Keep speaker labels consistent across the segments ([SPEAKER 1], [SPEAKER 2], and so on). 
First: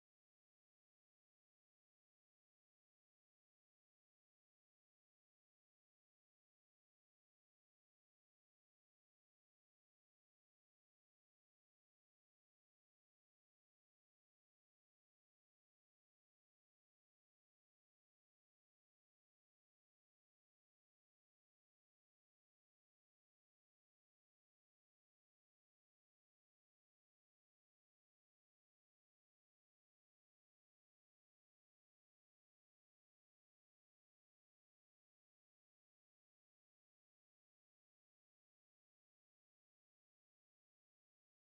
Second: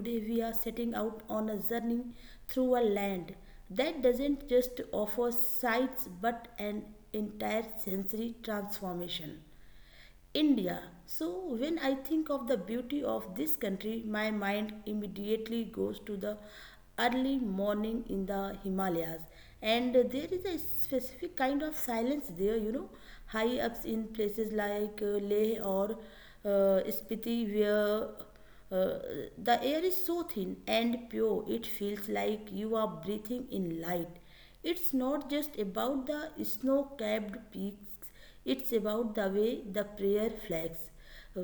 [SPEAKER 1] Today we are setting out on a journey through a land that doesn't just offer sights but an entire sensory transformation. India. When I think of the beauty of this country, my mind immediately goes to the early morning in the Himalayas, and there is a specific kind of silence there, high ups in places like Leh or Spiti, where uh, the air is so thin and pure it feels like you are breathing in light. It's not just about the snow capped peaks, it's about the way the prayer flags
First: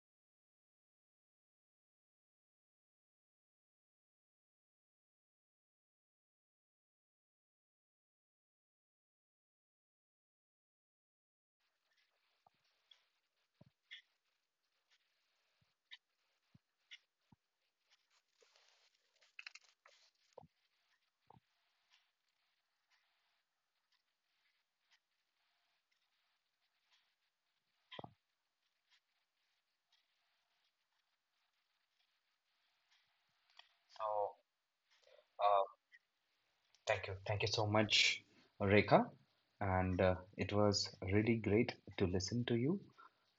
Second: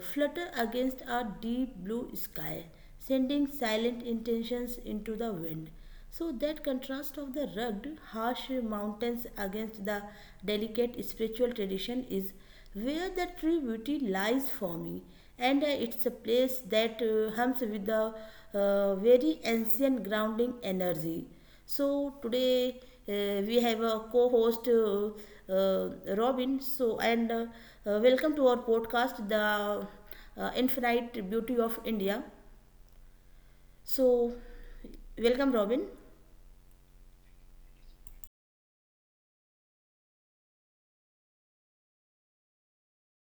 [SPEAKER 1] flutter against a deep blue sky, sending silent intentions into the wind. So that contrast of the rugged, harsh mountains against the delicate spiritual tradition is where the true beauty lies for me. And it's a place that hums with the very ancient grounding energy. So today, we have a co-host, Robin. So and Welcome to our podcast, the infinite beauty of India.
[SPEAKER 2] Oh,
[SPEAKER 1] So welcome,
[SPEAKER 2] uh,
[SPEAKER 1] Robin.
[SPEAKER 2] thank you. Thank you so much, Rekha. And it was really great to listen to you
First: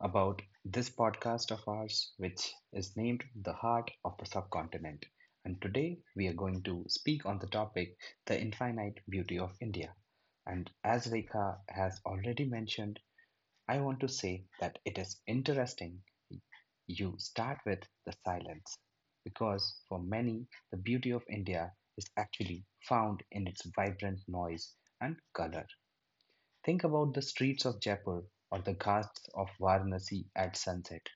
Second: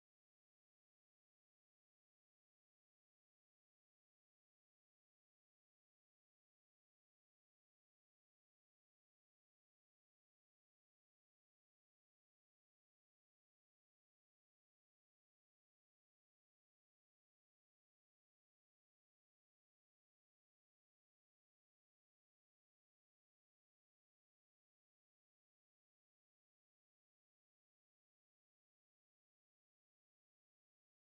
[SPEAKER 2] about this podcast of ours, which is named The Heart of the Subcontinent. And today we are going to speak on the topic The Infinite Beauty of India. And as Rekha has already mentioned, I want to say that it is interesting you start with the silence because for many, the beauty of India is actually found in its vibrant noise and color. Think about the streets of Jaipur or the ghats of Varanasi at sunset.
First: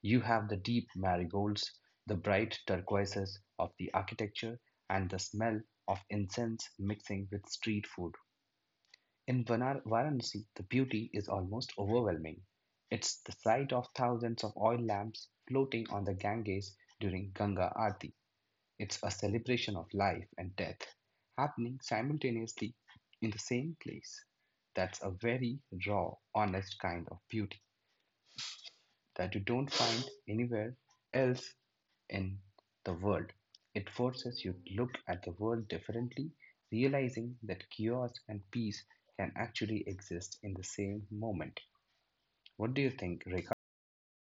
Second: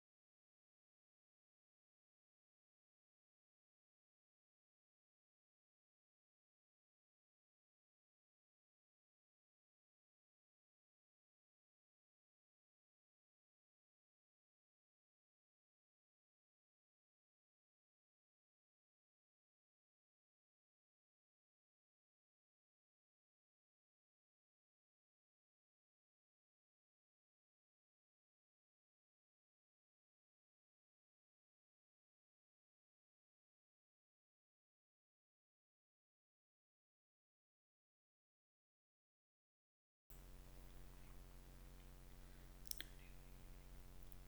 [SPEAKER 2] You have the deep marigolds, the bright turquoises of the architecture, and the smell of incense mixing with street food. In Varanasi, the beauty is almost overwhelming. It's the sight of thousands of oil lamps floating on the Ganges during Ganga Aarti. It's a celebration of life and death happening simultaneously in the same place. That's a very raw, honest kind of beauty that you don't find anywhere else in the world. It forces you to look at the world differently, realizing that chaos and peace can actually exist in the same moment. What do you think, Rekha?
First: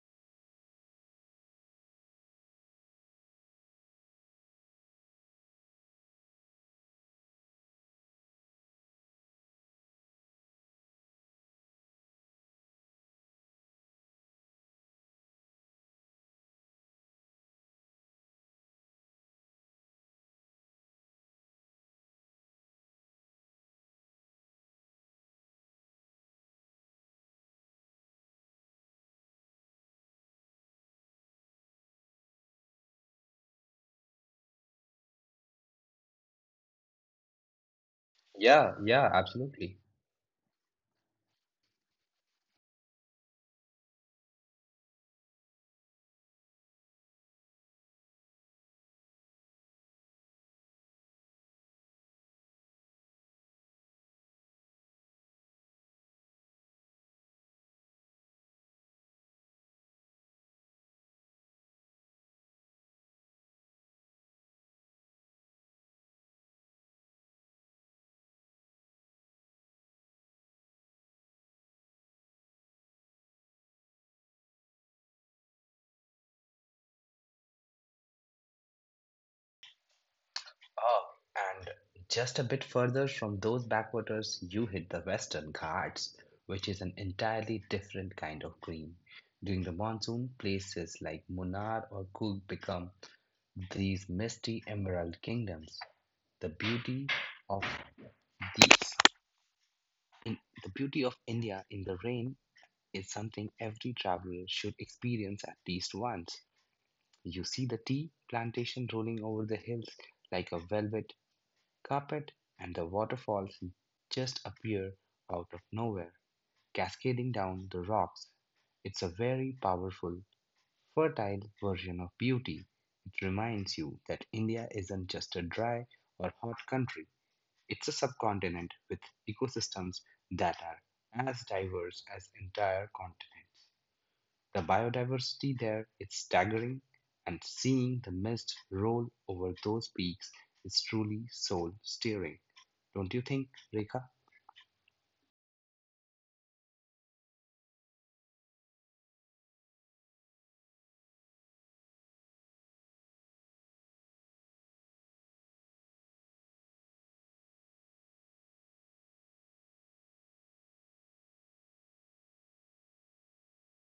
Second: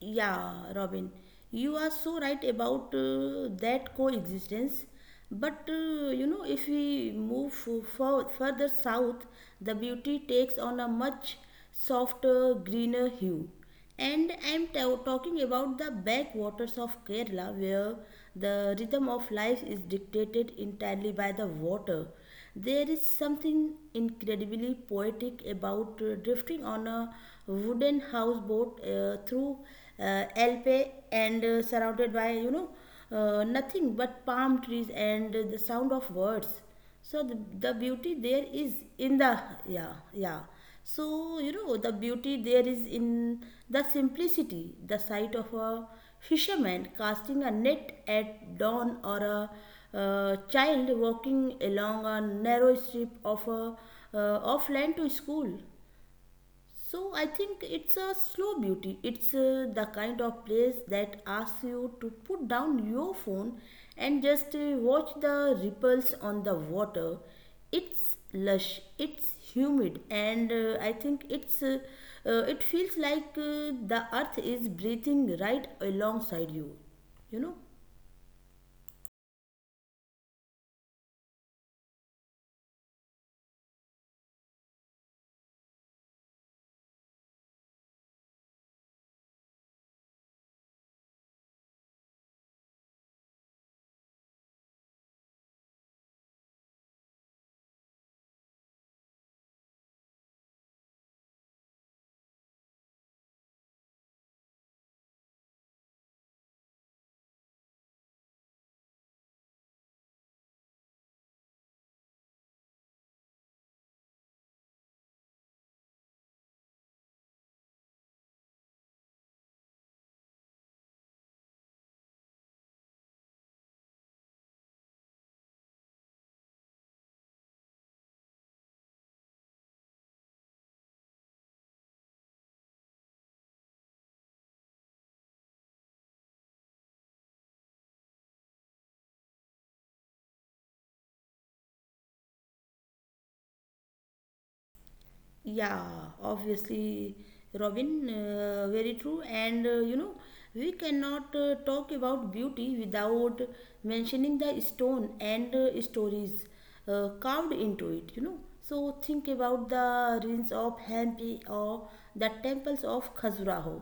[SPEAKER 1] Yeah, Robin, you are so right about that coexistence. But you know, if we move further south, the beauty takes on a much softer, greener hue. And I'm talking about the backwaters of Kerala, where the rhythm of life is dictated entirely by the water. There is something incredibly poetic about drifting on a wooden houseboat through Alpe, and surrounded by, you know, nothing but palm trees and the sound of birds. So the beauty there
[SPEAKER 2] Yeah,
[SPEAKER 1] is
[SPEAKER 2] yeah,
[SPEAKER 1] in the,
[SPEAKER 2] absolutely.
[SPEAKER 1] yeah, yeah. So, you know, the beauty there is in the simplicity, the sight of a fisherman casting a net at dawn or a child walking along a narrow strip uh, of land to school. So I think it's a slow beauty. It's the kind of place that asks you to put down your phone and just watch the ripples on the water. It's lush, it's humid, and I think it feels like the earth is breathing right alongside you. You know.
[SPEAKER 2] Oh, and just a bit further from those backwaters, you hit the Western Ghats, which is an entirely different kind of green. During the monsoon, places like Munnar or Coorg become these misty emerald kingdoms. The beauty of these in, the beauty of India in the rain is something every traveler should experience at least once. You see the tea plantation rolling over the hills like a velvet carpet, and the waterfalls just appear out of nowhere, cascading down the rocks. It's a very powerful fertile version of beauty. It reminds you that India isn't just a dry or hot country, it's a subcontinent with ecosystems that are as diverse as entire continents. The biodiversity there is staggering, and seeing the mist roll over those peaks is truly soul stirring. Don't you think, Rekha?
[SPEAKER 1] Yeah, obviously, Robin, very true. And you know, we cannot talk about beauty without mentioning the stone and stories carved into it, you know. So, think about the ruins of Hampi or the temples of Khajuraho.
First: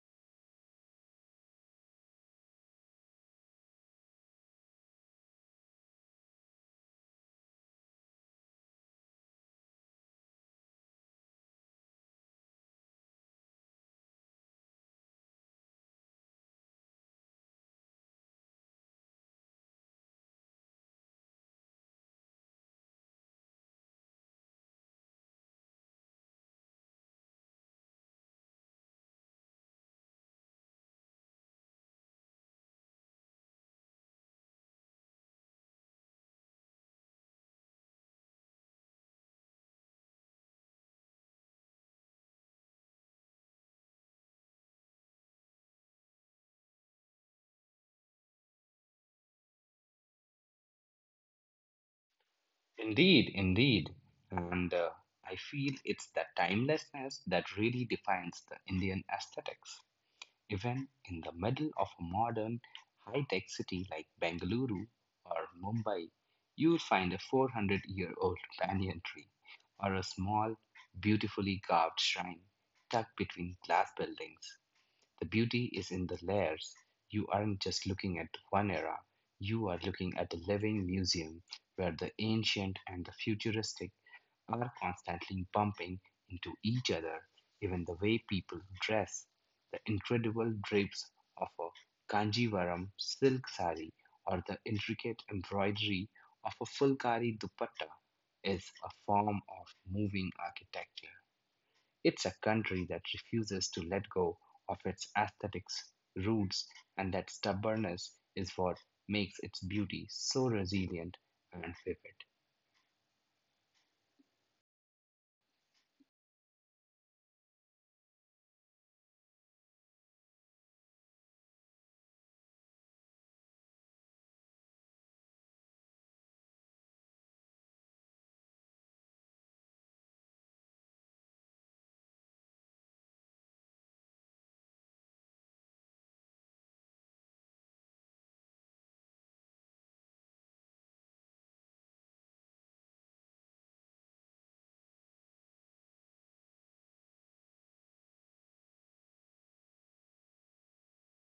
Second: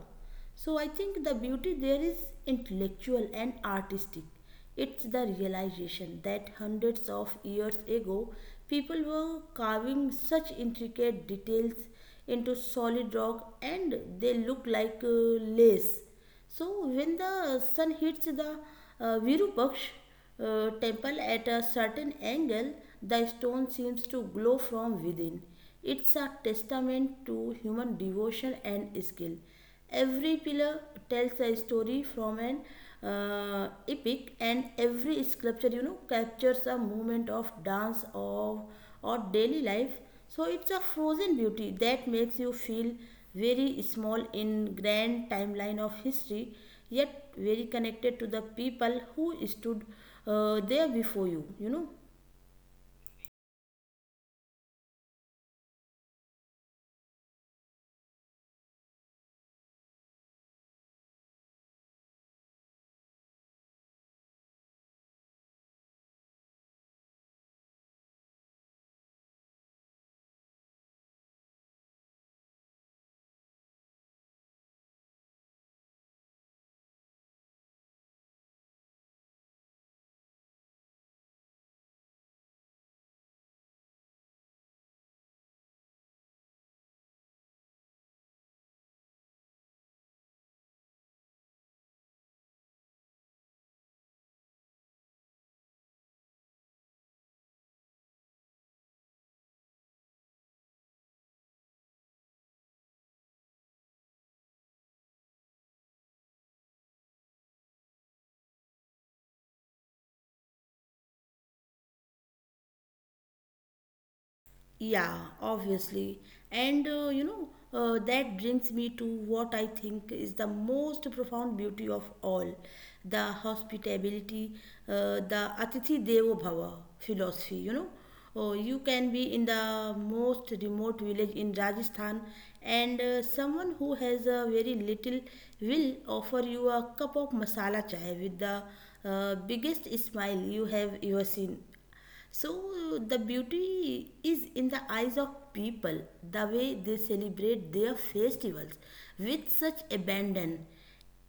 [SPEAKER 1] So I think the beauty there is intellectual and artistic. It's the realization that hundreds of years ago, people were carving such intricate details into solid rock and they look like lace. So when the sun hits the Virupaksh temple at a certain angle, the stone seems to glow from within. It's a testament to human devotion and skill. Every pillar tells a story from an epic, and every sculpture, you know, captures a moment of dance of or daily life. So it's a frozen beauty that makes you feel very small in grand timeline of history, yet very connected to the people who stood there before you, you know.
[SPEAKER 2] Indeed, indeed. And I feel it's that timelessness that really defines the Indian aesthetics. Even in the middle of a modern, high tech city like Bengaluru or Mumbai, you'll find a 400-year-old banyan tree or a small, beautifully carved shrine tucked between glass buildings. The beauty is in the layers. You aren't just looking at one era, you are looking at a living museum where the ancient and the futuristic are constantly bumping into each other, even the way people dress. The incredible drapes of a Kanjivaram silk sari or the intricate embroidery of a Fulkari dupatta is a form of moving architecture. It's a country that refuses to let go of its aesthetics roots, and that stubbornness is what makes its beauty so resilient and vivid.
[SPEAKER 1] Yeah, obviously. That brings me to what I think is the most profound beauty of all, the hospitality, the Atithi Devo Bhava philosophy. You know, oh, you can be in the most remote village in Rajasthan, and someone who has a very little will offer you a cup of masala chai with the biggest smile you have ever seen. So the beauty is in the eyes of people, the way they celebrate their festivals with such abandon.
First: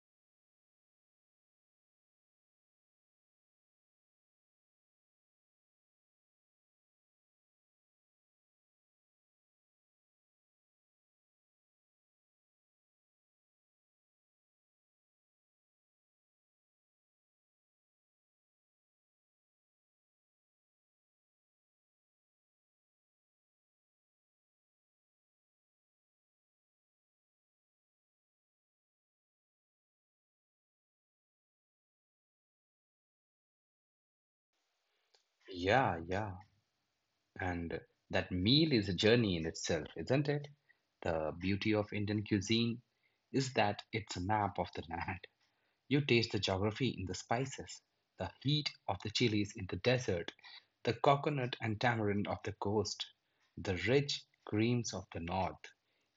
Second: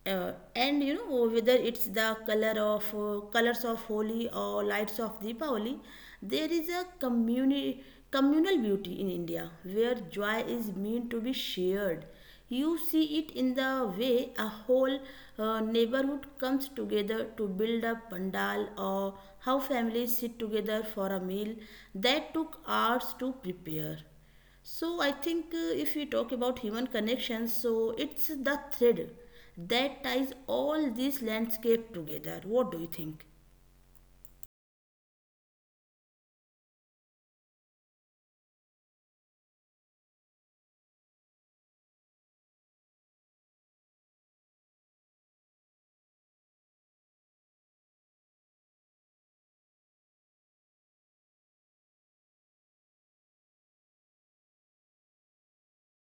[SPEAKER 1] And you know, whether it's the color of colors of Holi or lights of Deepavali, there is a communal beauty in India where joy is meant to be shared. You see it in the way a whole neighborhood comes together to build a pandal, or how families sit together for a meal that took hours to prepare. So I think, if we talk about human connections, so it's the thread that ties all these landscape together. What do you think?
[SPEAKER 2] Yeah, yeah. And that meal is a journey in itself, isn't it? The beauty of Indian cuisine is that it's a map of the land. You taste the geography in the spices, the heat of the chilies in the desert, the coconut and tamarind of the coast, the rich creams of the north.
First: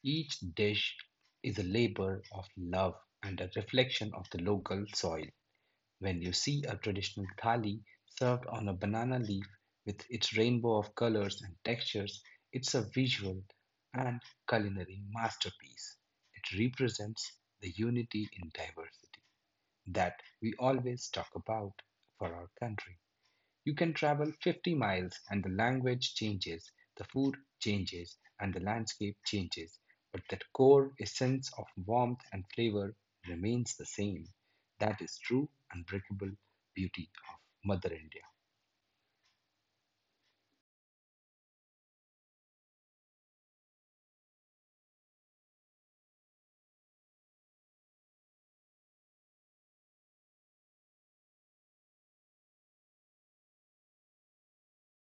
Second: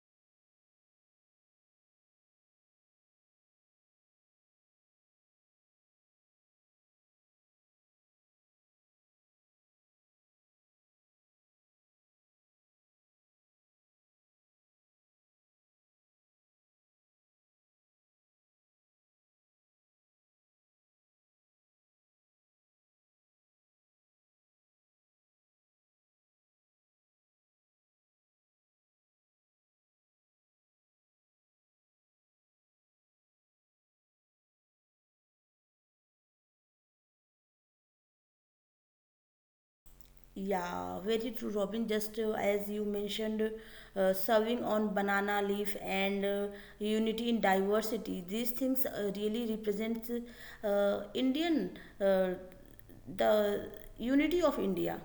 [SPEAKER 2] Each dish is a labor of love and a reflection of the local soil. When you see a traditional thali served on a banana leaf with its rainbow of colors and textures, it's a visual and culinary masterpiece. It represents the unity in diversity that we always talk about for our country. You can travel 50 miles and the language changes, the food changes, and the landscape changes, but the core essence of warmth and flavor remains the same. That is true, unbreakable beauty of Mother India.
[SPEAKER 1] Yeah, very true, Robin. Just as you mentioned, serving on banana leaf and unity in diversity. These things really represents Indian, the unity of India.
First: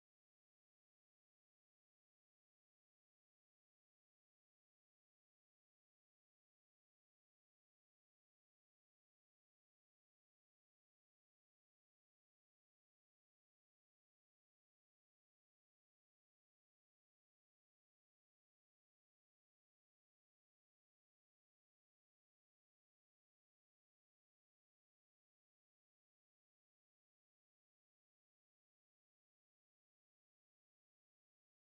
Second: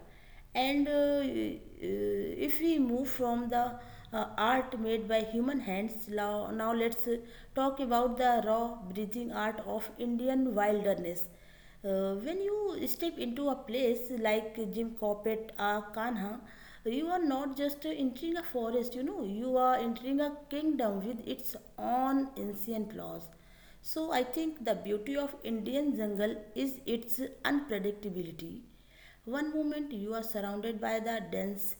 [SPEAKER 1] And if we move from the art made by human hands, now let's talk about the raw breathing art of Indian wilderness. When you step into a place like Jim Coppet or Kanha, you are not just entering a forest, you know, you are entering a kingdom with its own ancient laws. So I think the beauty of Indian jungle is its unpredictability. One moment you are surrounded by the dense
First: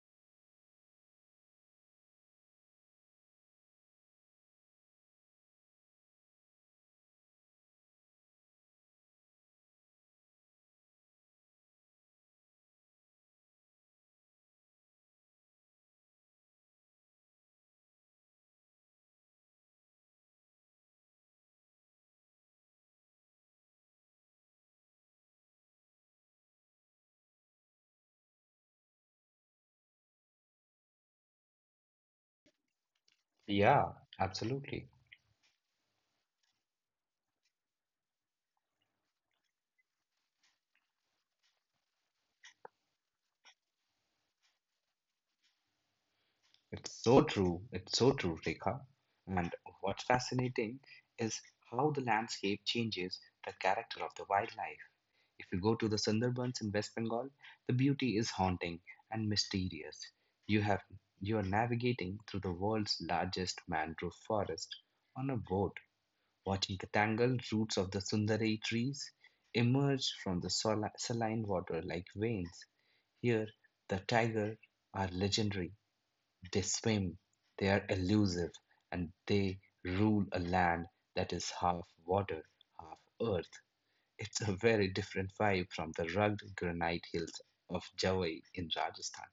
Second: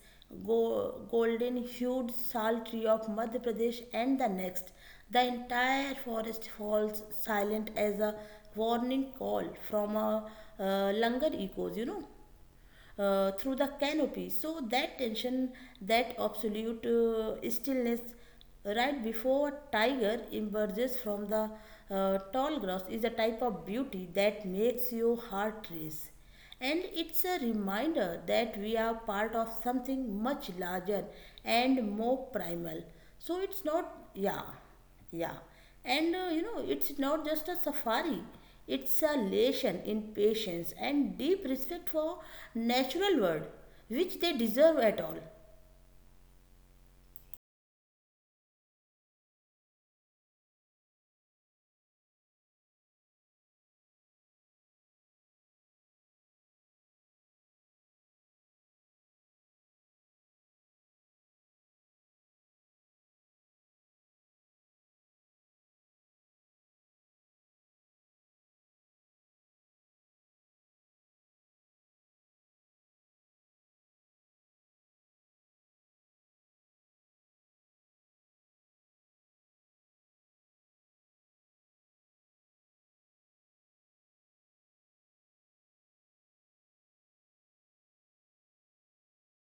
[SPEAKER 1] golden hued sal tree of Madhya Pradesh, and the next, the entire forest falls silent as a warning call from a langar echoes, you know, through the canopy. So that tension, that absolute stillness right before a tiger emerges from the tall grass is a type of beauty that makes your heart race. And it's a reminder that we are part of something much larger and more primal. So it's
[SPEAKER 2] Yeah,
[SPEAKER 1] not, yeah.
[SPEAKER 2] absolutely.
[SPEAKER 1] Yeah, and you know, it's not just a safari, it's a lesson in patience and deep respect for natural world, which they deserve at all.
[SPEAKER 2] It's so true. It's so true, Rekha. And what's fascinating is how the landscape changes the character of the wildlife. If you go to the Sundarbans in West Bengal, the beauty is haunting and mysterious. You have you are navigating through the world's largest mangrove forest on a boat, watching the tangled roots of the Sundari trees emerge from the saline water like veins. Here, the tiger are legendary. They swim, they are elusive, and they rule a land that is half water, half earth. It's a very different vibe from the rugged granite hills of Jawai in Rajasthan,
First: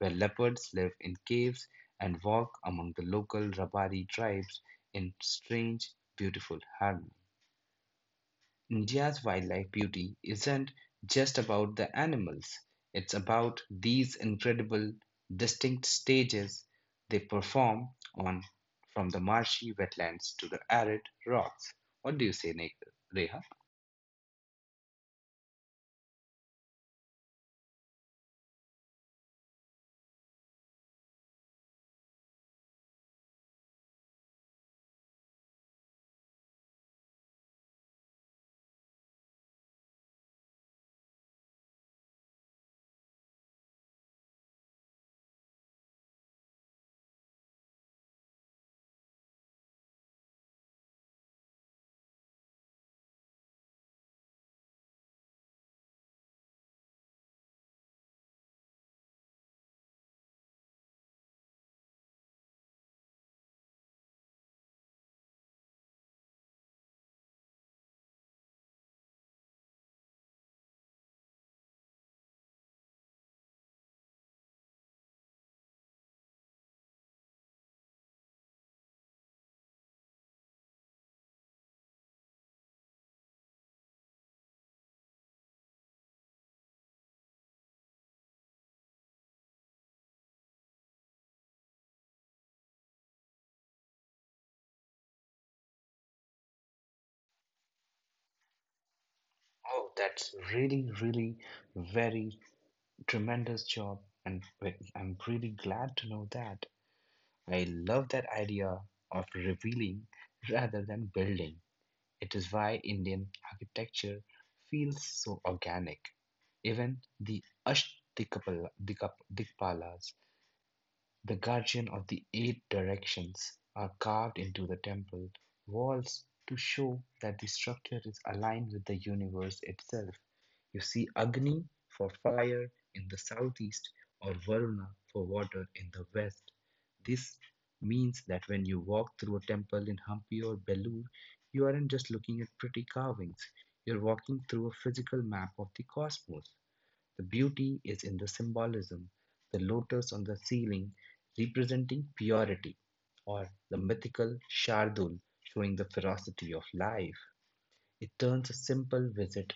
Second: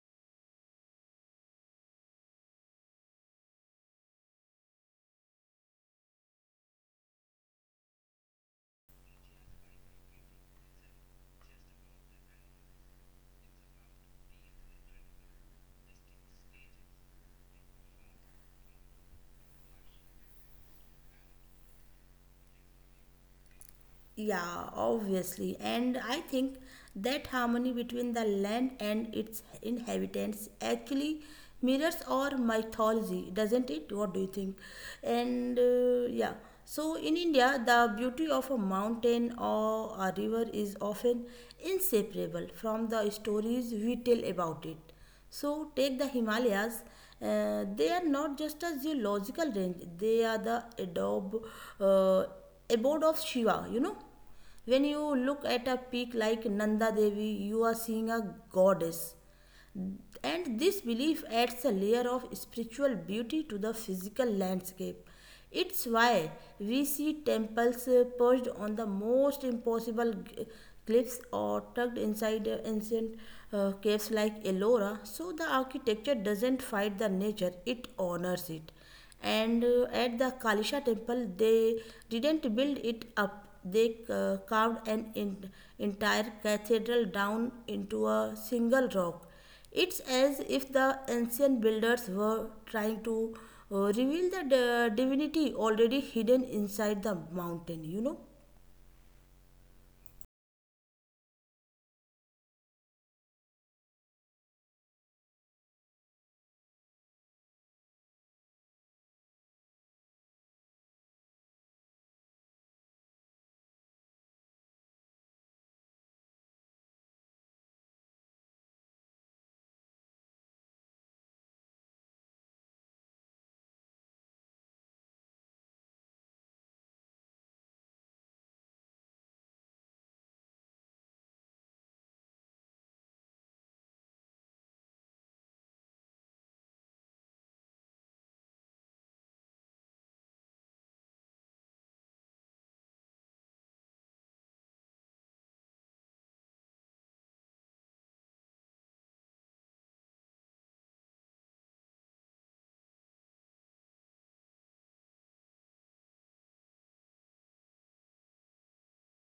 [SPEAKER 2] where leopards live in caves and walk among the local Rabari tribes in strange, beautiful harmony. India's wildlife beauty isn't just about the animals, it's about these incredible, distinct stages they perform on from the marshy wetlands to the arid rocks. What do you say, Reha?
[SPEAKER 1] Yeah, obviously. And I think that harmony between the land and its inhabitants actually mirrors our mythology, doesn't it? What do you think? And yeah, so in India, the beauty of a mountain or a river is often inseparable from the stories we tell about it. So, take the Himalayas. They are not just a geological range, they are the adobe, uh, abode of Shiva, you know. When you look at a peak like Nanda Devi, you are seeing a goddess, and this belief adds a layer of spiritual beauty to the physical landscape. It's why we see temples perched on the most impossible cliffs, or tucked inside ancient caves like Ellora. So the architecture doesn't fight the nature, it honors it. And at the Kalisha temple, they didn't build it up, they carved an entire cathedral down into a single rock. It's as if the ancient builders were trying to reveal the divinity already hidden inside the mountain, you know.
[SPEAKER 2] Oh, that's really, really very tremendous job. And I'm really glad to know that. I love that idea of revealing rather than building. It is why Indian architecture feels so organic. Even the Dikpalas the guardian of the eight directions are carved into the temple walls to show that the structure is aligned with the universe itself. You see Agni for fire in the southeast or Varuna for water in the west. This means that when you walk through a temple in Hampi or Belur, you aren't just looking at pretty carvings, you're walking through a physical map of the cosmos. The beauty is in the symbolism, the lotus on the ceiling representing purity, or the mythical Shardul showing the ferocity of life. It turns a simple visit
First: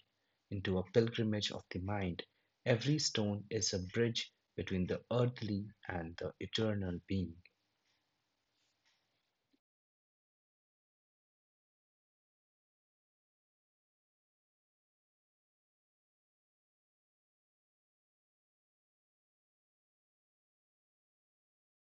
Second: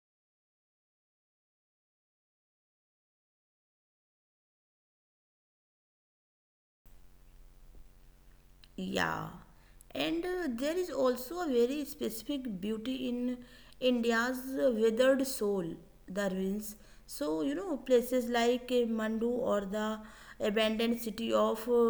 [SPEAKER 2] into a pilgrimage of the mind. Every stone is a bridge between the earthly and the eternal being.
[SPEAKER 1] Yeah, and there is also a very specific beauty in India's withered soul, the ruins. So, you know, places like Mandu or the abandoned city of uh,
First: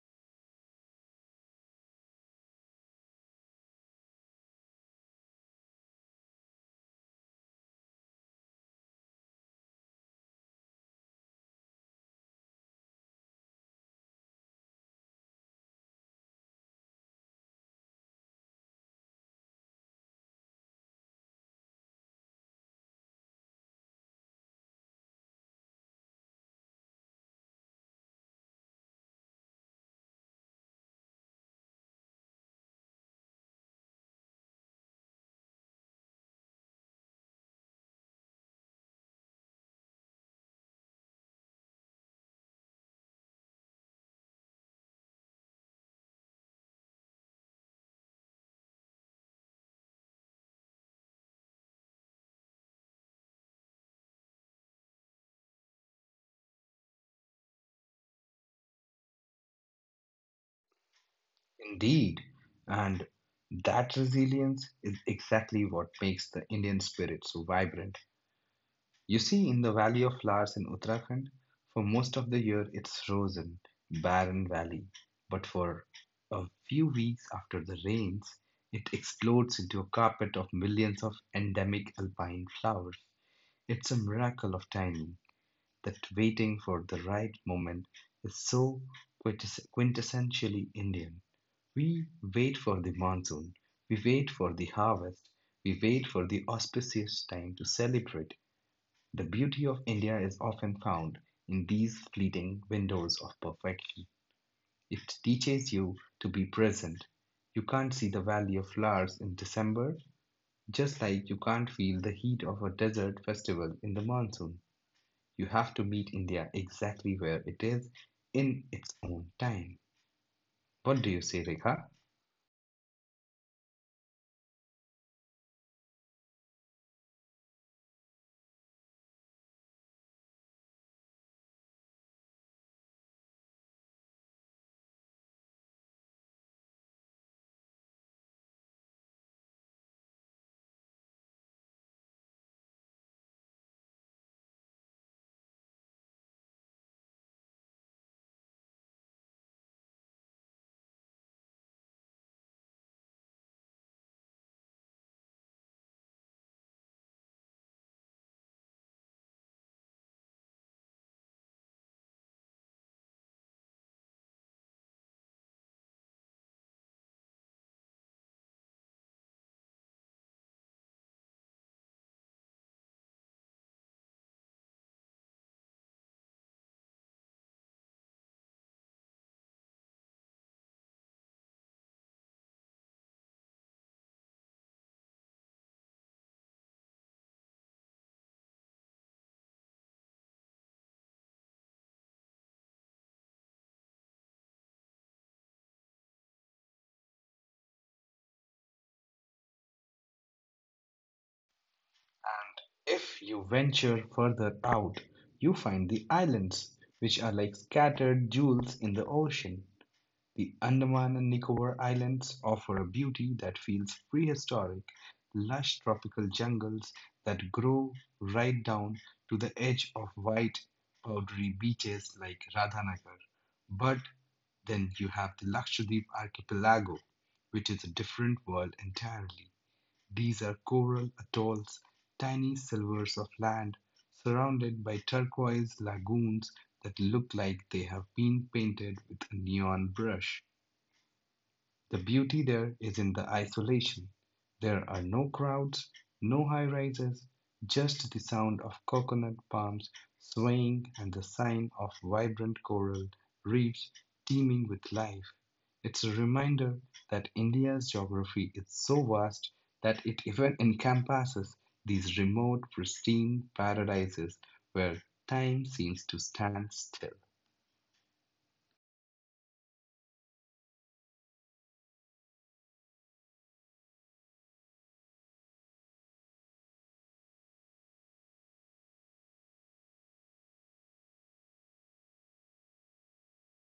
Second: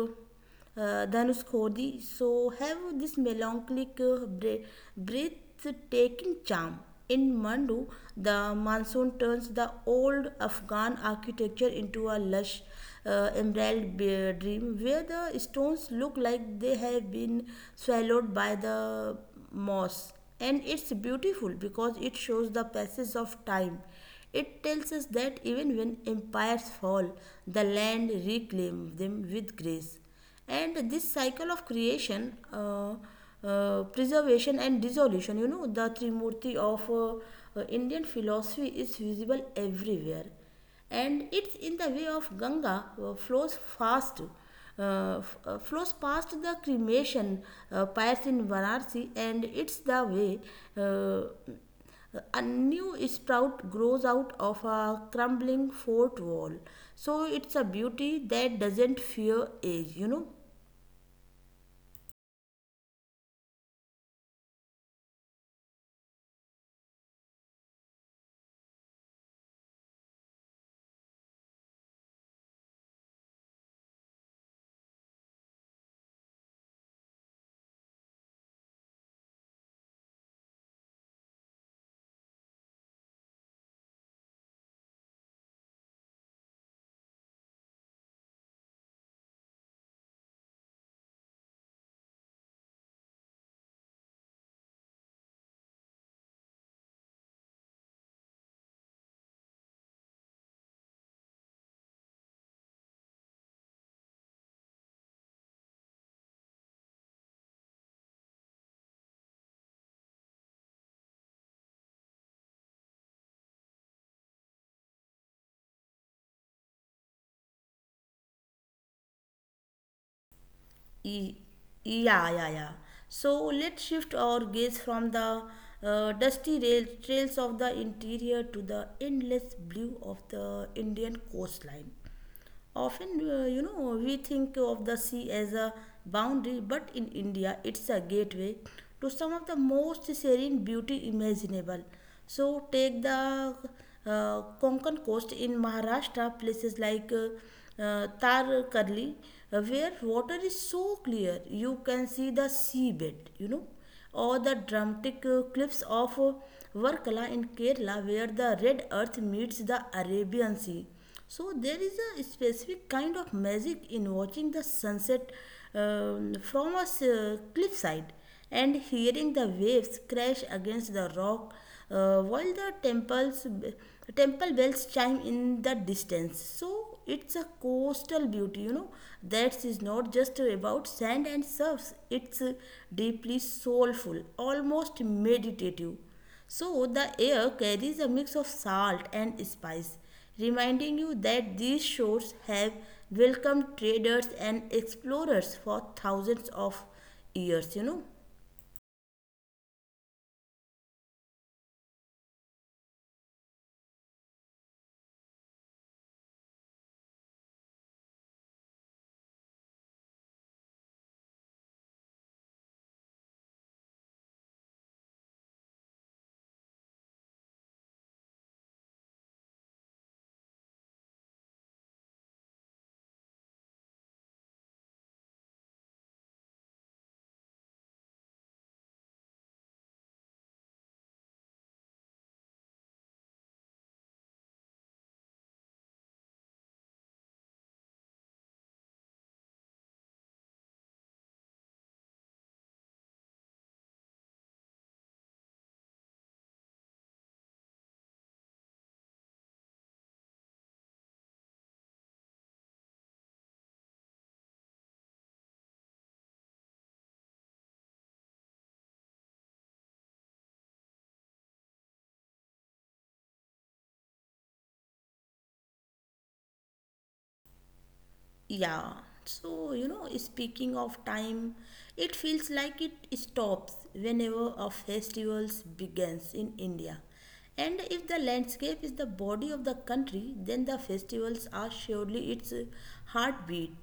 [SPEAKER 1] uh, Dhanushkodi, so have this melancholic, breathtaking charm. In Mandu, the monsoon turns the old Afghan architecture into a lush emerald dream, where the stones look like they have been swallowed by the moss. And it's beautiful because it shows the passage of time. It tells us that even when empires fall, the land reclaims them with grace. And this cycle of creation, preservation, and dissolution, you know, the Trimurti of Indian philosophy is visible everywhere, and it's in the way of Ganga flows fast, flows past the cremation pyres in Varanasi, and it's the way uh, a new sprout grows out of a crumbling fort wall. So it's a beauty that doesn't fear age, you know.
[SPEAKER 2] Indeed, and that resilience is exactly what makes the Indian spirit so vibrant. You see, in the Valley of Flowers in Uttarakhand, for most of the year it's frozen, barren valley. But for a few weeks after the rains, it explodes into a carpet of millions of endemic alpine flowers. It's a miracle of timing that waiting for the right moment is so quintessentially Indian. We wait for the monsoon, we wait for the harvest, we wait for the auspicious time to celebrate the beauty of India is often found in these fleeting windows of perfection. It teaches you to be present. You can't see the valley of flowers in December, just like you can't feel the heat of a desert festival in the monsoon. You have to meet India exactly where it is in its own time. What do you
[SPEAKER 1] Y-
[SPEAKER 2] say, Rekha?
[SPEAKER 1] Yeah, yeah, yeah. So let's shift our gaze from the dusty rail trails of the interior to the endless blue of the Indian coastline. Often, you know, we think of the sea as a boundary, but in India, it's a gateway to some of the most serene beauty imaginable. So take the Konkan coast in Maharashtra, places like Tarkarli, where water is so clear you can see the seabed, you know, or the dramatic cliffs of Varkala in Kerala, where the red earth meets the Arabian Sea. So there is a specific kind of magic in watching the sunset, from a cliffside, and hearing the waves crash against the rock while the temple bells chime in the distance. So it's a coastal beauty, you know, that is not just about sand and surfs. It's deeply soulful, almost meditative. So the air carries a mix of salt and spice, reminding you that these shores have welcomed traders and explorers for thousands of years, you know.
[SPEAKER 2] If you venture further out, you find the islands, which are like scattered jewels in the ocean. The Andaman and Nicobar Islands offer a beauty that feels prehistoric, lush tropical jungles that grow right down to the edge of white, powdery beaches like Radhanagar. But then you have the Lakshadweep archipelago, which is a different world entirely. These are coral atolls, tiny silvers of land, surrounded by turquoise lagoons that look like they have been painted with a neon brush. The beauty there is in the isolation. There are no crowds, no high rises, just the sound of coconut palms swaying and the sign of vibrant coral reefs teeming with life. It's a reminder that India's geography is so vast that it even encompasses these remote, pristine paradises where time seems to stand still.
[SPEAKER 1] Yeah. So, you know, speaking of time, it feels like it stops whenever a festival begins in India. And if the landscape is the body of the country, then the festivals are surely its heartbeat,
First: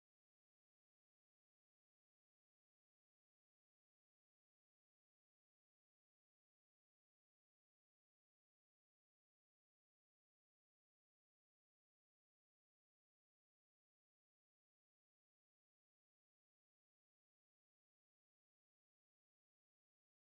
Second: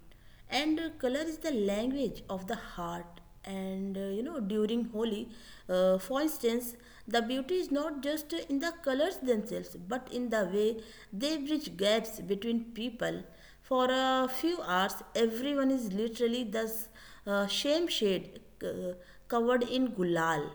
[SPEAKER 1] and color is the language of the heart. And during holi, for instance, the beauty is not just in the colors themselves but in the way they bridge gaps between people. For a few hours everyone is literally the same shade, covered in gulal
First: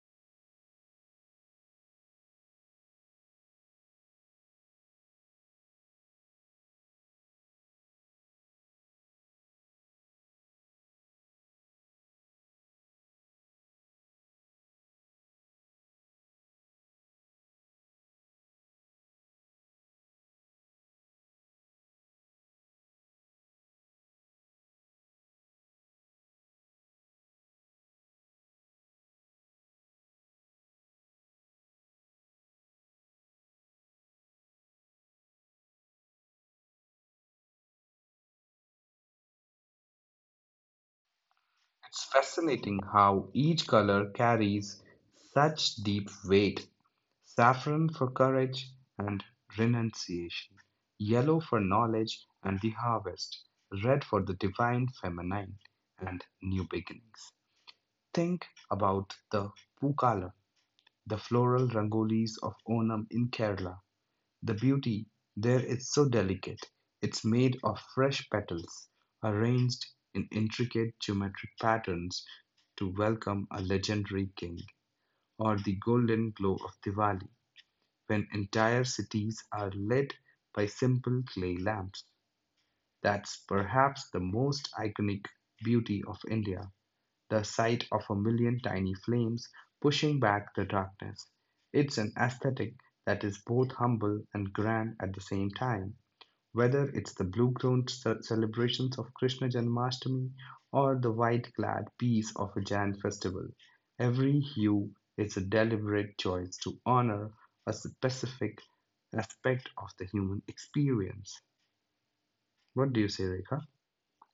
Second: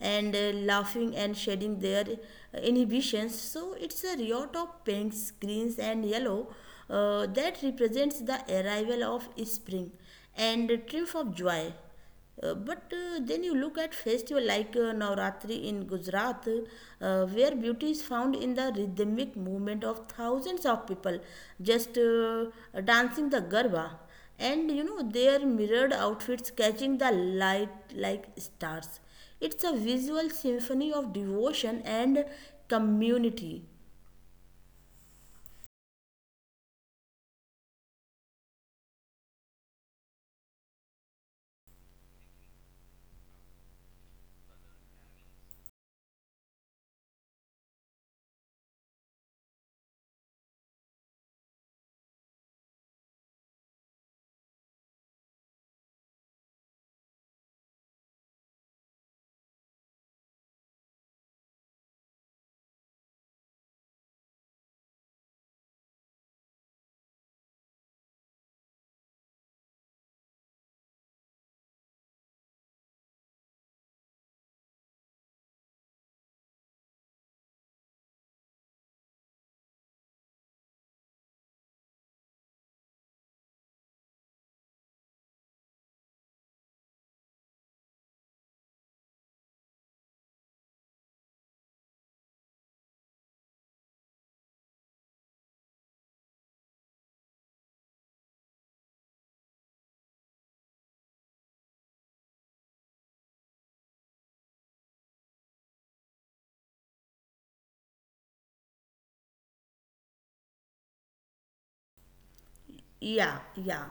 [SPEAKER 1] and laughing and shedding their inhibitions. So it's a riot of pinks, greens, and yellow that represents the arrival of spring and the triumph of joy. But then you look at festival like Navratri in Gujarat, where beauty is found in the rhythmic movement of thousands of people just dancing the garba, and you know their mirrored outfits catching the light like stars. It's a visual symphony of devotion and community.
[SPEAKER 2] It's fascinating how each color carries such deep weight saffron for courage and renunciation, yellow for knowledge and the harvest, red for the divine feminine and new beginnings. Think about the Pukala, the floral rangolis of Onam in Kerala, the beauty there is so delicate. It's made of fresh petals, arranged in intricate geometric patterns to welcome a legendary king, or the golden glow of Diwali, when entire cities are lit by simple clay lamps. That's perhaps the most iconic beauty of India, the sight of a million tiny flames pushing back the darkness. It's an aesthetic that is both humble and grand at the same time. Whether it's the celebrations of Krishna Janmashtami or the white-clad peace of a Jain festival, every hue is a deliberate choice to honor a specific aspect of the human experience. What do you say, Rekha?
[SPEAKER 1] Yeah, yeah.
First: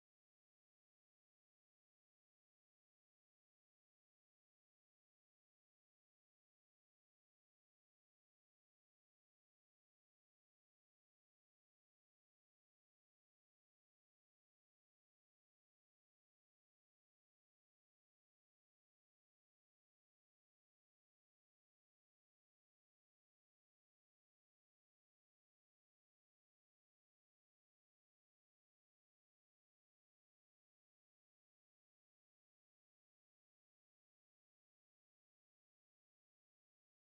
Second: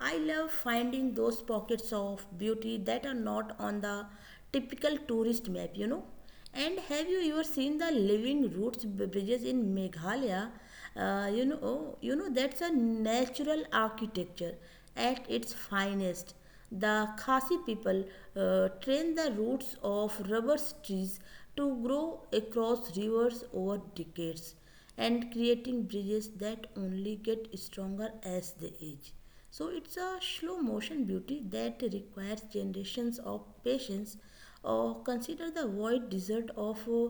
[SPEAKER 1] I love finding those pockets of beauty that are not on the typical tourist map, you know. And have you ever seen the living bridges in Meghalaya? You know that's a natural architecture at its finest. The Khasi people train the roots of rubber trees to grow across rivers over decades and creating bridges that only get stronger as they age. So it's a slow motion beauty that requires generations of patience. Or consider the wide desert of uh,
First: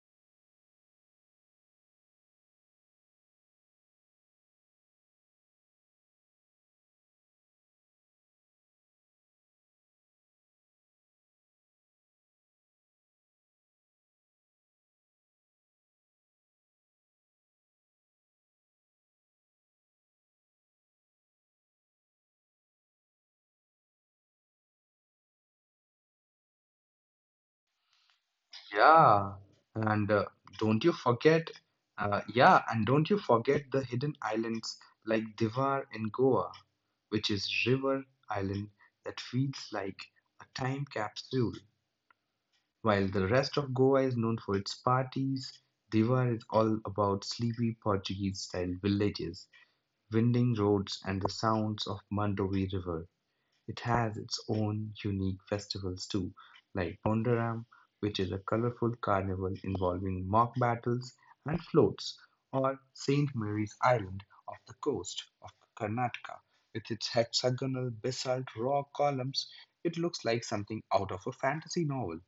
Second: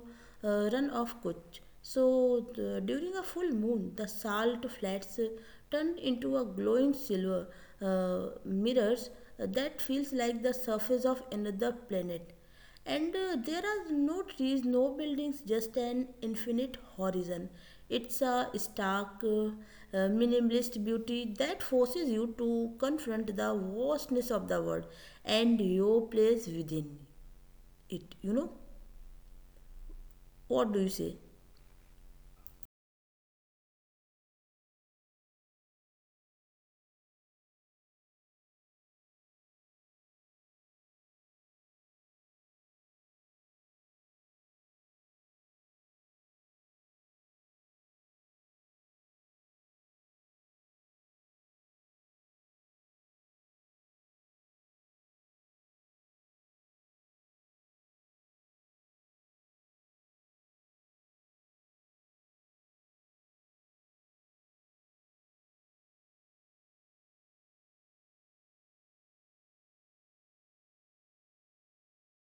[SPEAKER 1] uh, run of Kutch. During a full moon, the salt flats turn into a glowing silver mirrors that feels like the surface of another planet. And there are no trees, no buildings, just an infinite horizon. It's a stark, minimalist beauty that forces you to confront the vastness of the world and your place within it. You know?
[SPEAKER 2] Yeah, and
[SPEAKER 1] What do
[SPEAKER 2] Don't
[SPEAKER 1] you
[SPEAKER 2] you
[SPEAKER 1] say?
[SPEAKER 2] forget, yeah, and don't you forget the hidden islands like Divar in Goa, which is river island that feels like a time capsule. While the rest of Goa is known for its parties, Dewa is all about sleepy Portuguese style villages, winding roads, and the sounds of Mandovi River. It has its own unique festivals too, like Bondaram, which is a colorful carnival involving mock battles and floats, or St. Mary's Island off the coast of Karnataka. With its hexagonal basalt rock columns, it looks like something out of a fantasy novel.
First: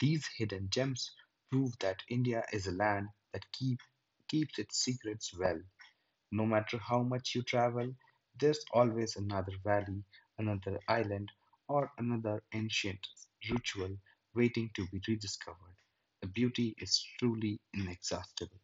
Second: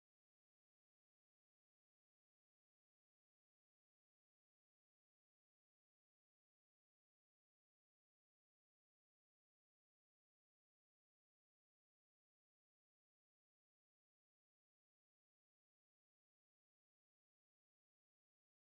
[SPEAKER 2] These hidden gems prove that India is a land that keeps its secrets well. No matter how much you travel, there's always another valley, another island, or another ancient ritual waiting to be rediscovered. The beauty is truly inexhaustible.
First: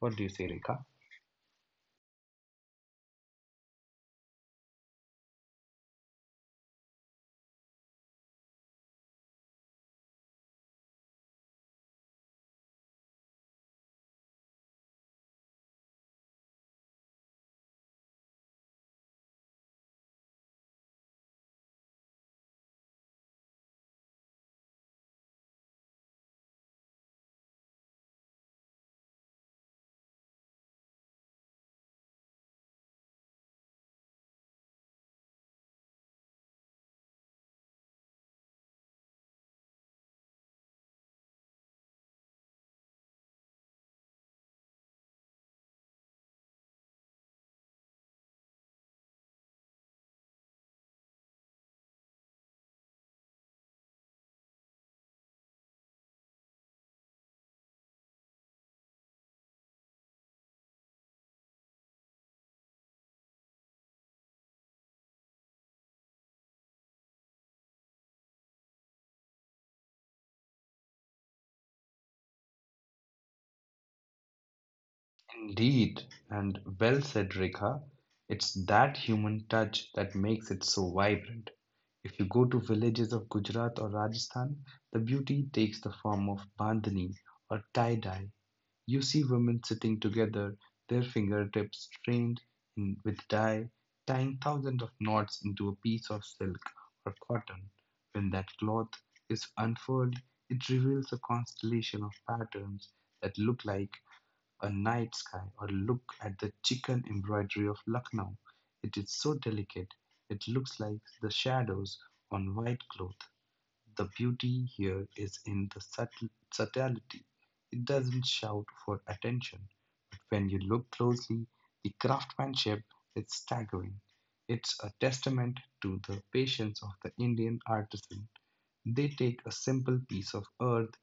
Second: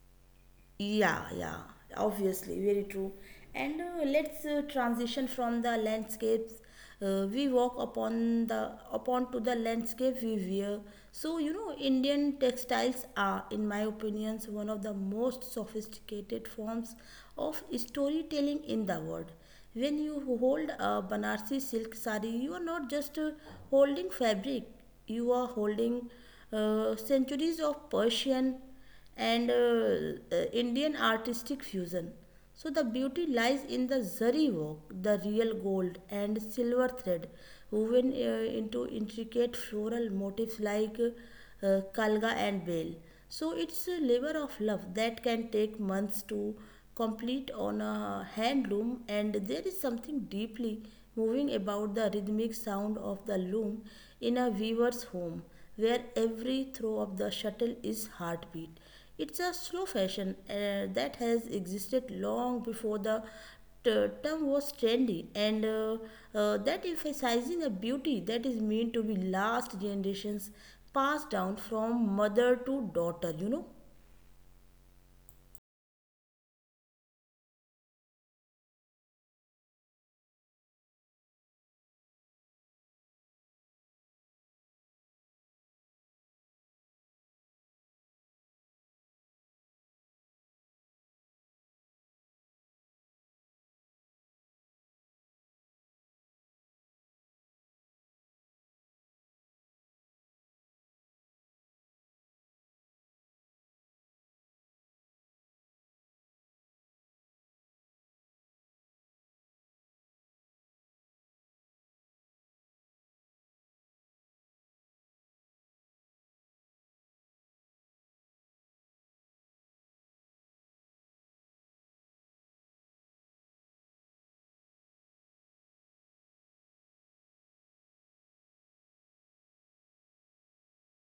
[SPEAKER 2] What do you say, Rekha?
[SPEAKER 1] Yeah, yeah, obviously, very true. And let's transition from the landscapes we walk upon the upon to the landscape we wear. So you know, Indian textiles are, in my opinions, one of the most sophisticated forms of storytelling in the world. When you hold a Banarsi silk sari, you are not just holding fabric; you are holding centuries of Persian and Indian artistic fusion. So the beauty lies in the zari work, the real gold and silver thread, woven into intricate floral motifs like kalga and veil. So it's a labor of love that can take months to complete on a handloom, and there is something deeply moving about the rhythmic sound of the loom in a weaver's home where every throw of the shuttle is heartbeat. It's a slow fashion that has existed long before t- term was trendy and that emphasizing a beauty that is meant to be last generations, passed down from mother to daughter, you know.
[SPEAKER 2] Indeed, and well said, Rekha. It's that human touch that makes it so vibrant. If you go to villages of Gujarat or Rajasthan, the beauty takes the form of bandhani or tie dye. You see women sitting together, their fingertips trained in with dye, tying thousands of knots into a piece of silk or cotton. When that cloth is unfurled, it reveals a constellation of patterns that look like a night sky, or look at the chicken embroidery of Lucknow. It is so delicate, it looks like the shadows on white cloth. The beauty here is in the subtle, subtlety. It doesn't shout for attention, but when you look closely, the craftsmanship is staggering. It's a testament to the patience of the Indian artisan. They take a simple piece of earth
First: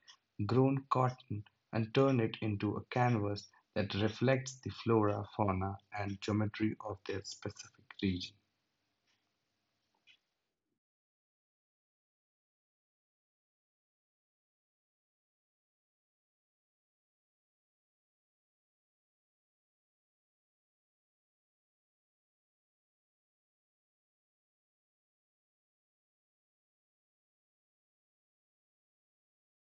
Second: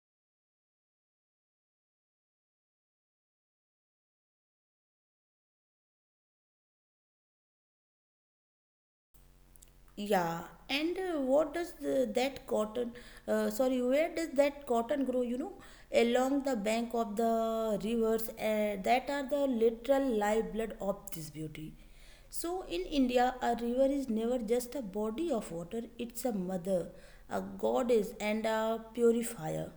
[SPEAKER 2] grown cotton and turn it into a canvas that reflects the flora, fauna, and geometry of their specific region.
[SPEAKER 1] Yeah, and what does that cotton, where does that cotton grow? You know, along the bank of the rivers that are the literal lifeblood of this beauty. So, in India, a river is never just a body of water, it's a mother, a goddess, and a purifier.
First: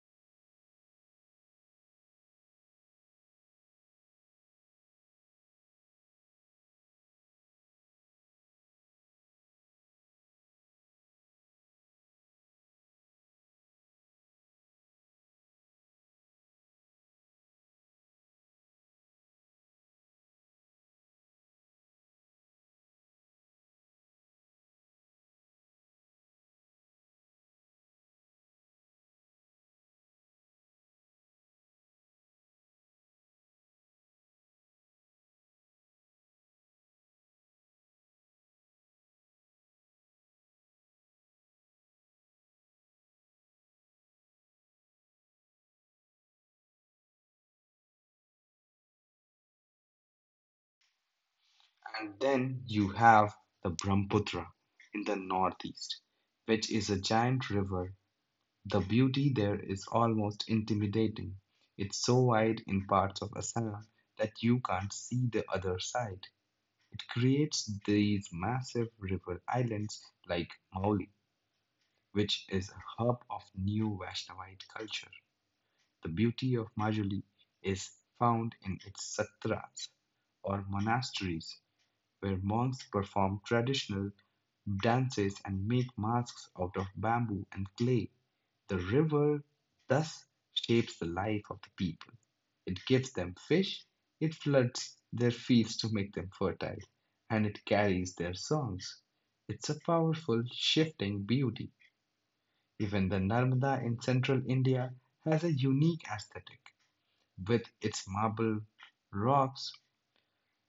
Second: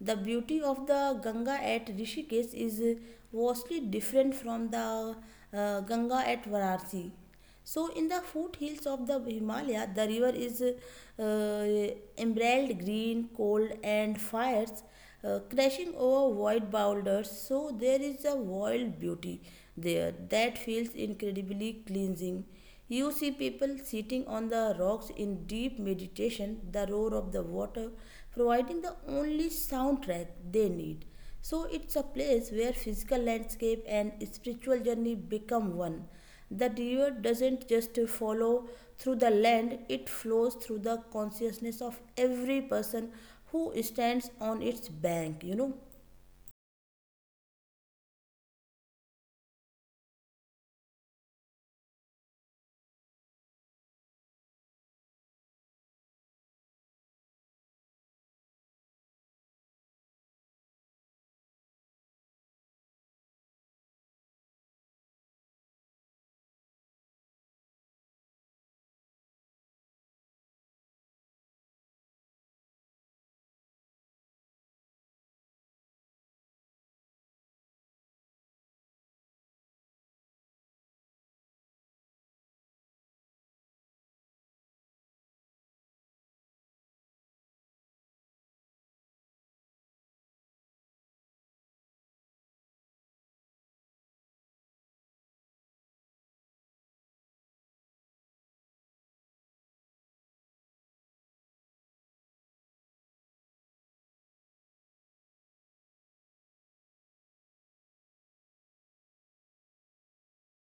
[SPEAKER 1] The beauty of the Ganga at Rishikesh is vastly different from the Ganga at Varanasi. So, in the foothills of the Himalaya, the river is emerald green, cold, and fires crashing over white boulders. So, there is a wild beauty there that feels incredibly cleansing. You see people sitting on the rocks in deep meditation, the roar of the water providing the only soundtrack they need. So it's a place where physical landscape and spiritual journey become one. The river doesn't just follow through the land, it flows through the consciousness of every person who stands on its bank, you know.
[SPEAKER 2] And then you have the Brahmaputra in the northeast, which is a giant river. The beauty there is almost intimidating. It's so wide in parts of Assam that you can't see the other side. It creates these massive river islands like Maui, which is a hub of new Vaishnavite culture. The beauty of Majuli is found in its satras or monasteries where monks perform traditional dances and make masks out of bamboo and clay. The river thus shapes the life of the people. It gives them fish, it floods their fields to make them fertile, and it carries their songs. It's a powerful, shifting beauty even the Narmada in central India has a unique aesthetic with its marble rocks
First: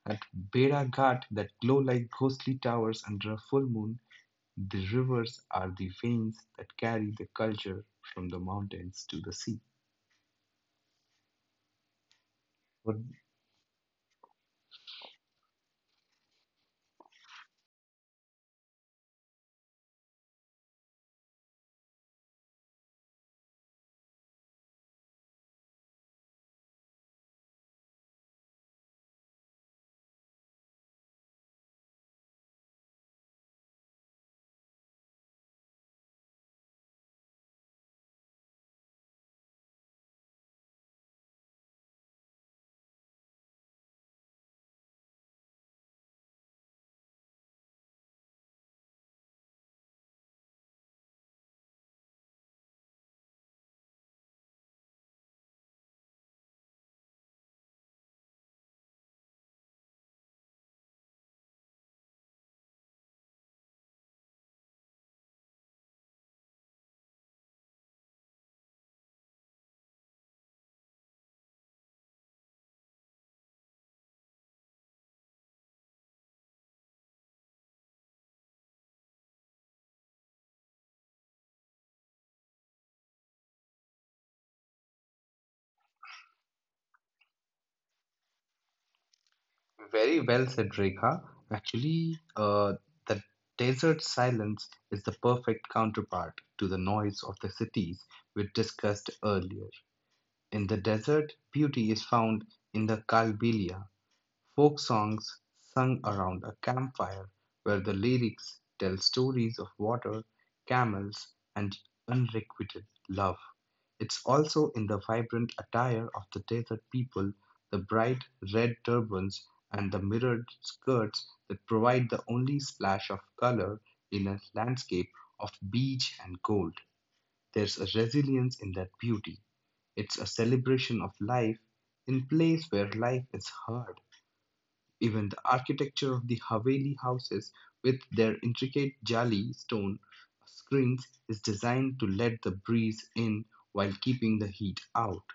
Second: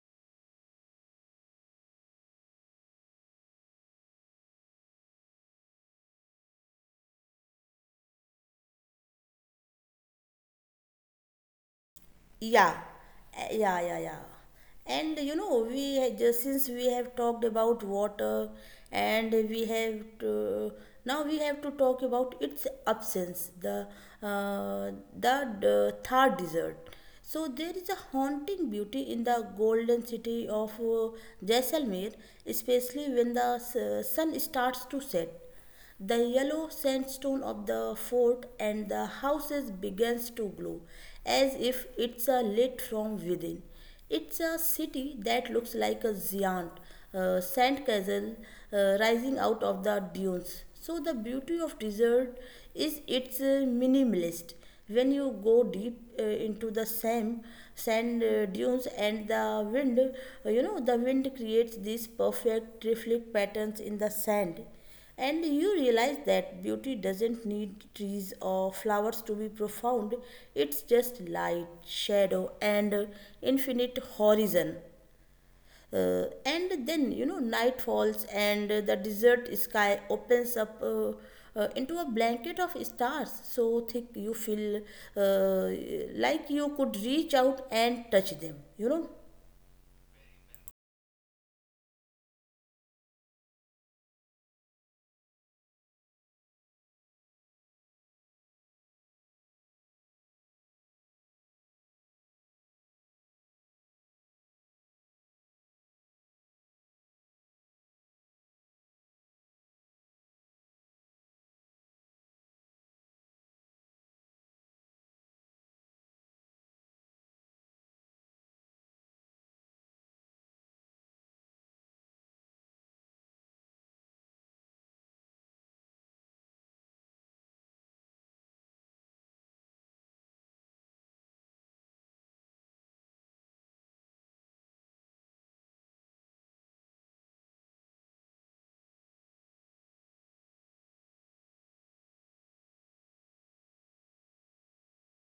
[SPEAKER 2] at Bera Ghat that glow like ghostly towers under a full moon. The rivers are the veins that carry the culture from the mountains to the sea.
[SPEAKER 1] Yeah,
[SPEAKER 2] Well,
[SPEAKER 1] Yeah, yeah, yeah. And you know, we had just since we have talked about water, and we have to, now we have to talk about its absence, uh, the Thar desert. So there is a haunting beauty in the golden city of Jaisalmer, especially when sun starts to set. The yellow sandstone of the fort and the houses begins to glow as if it's a lit from within. It's a city that looks like a giant sand castle rising out of the dunes. So the beauty of desert is it's minimalist. When you go deep into the sand dunes and the wind, you know the wind creates these perfect reflect patterns in the sand. And you realize that beauty doesn't need trees or flowers to be profound, it's just light, shadow, and infinite horizon. And then, you know, night falls and the desert sky opens up into a blanket of stars so thick you feel uh, like you could reach out and touch them, you know.
[SPEAKER 2] Very well said, Rekha. Actually, the desert silence is the perfect counterpart to the noise of the cities we discussed earlier. In the desert, beauty is found in the Kalbilia, folk songs sung around a campfire where the lyrics tell stories of water, camels, and unrequited love. It's also in the vibrant attire of the desert people, the bright red turbans and the mirrored skirts that provide the only splash of color in a landscape of beige and gold. There's a resilience in that beauty. It's a celebration of life in place where life is hard. Even the architecture of the Haveli houses, with their intricate jali stone screens, is designed to let the breeze in while keeping the heat out.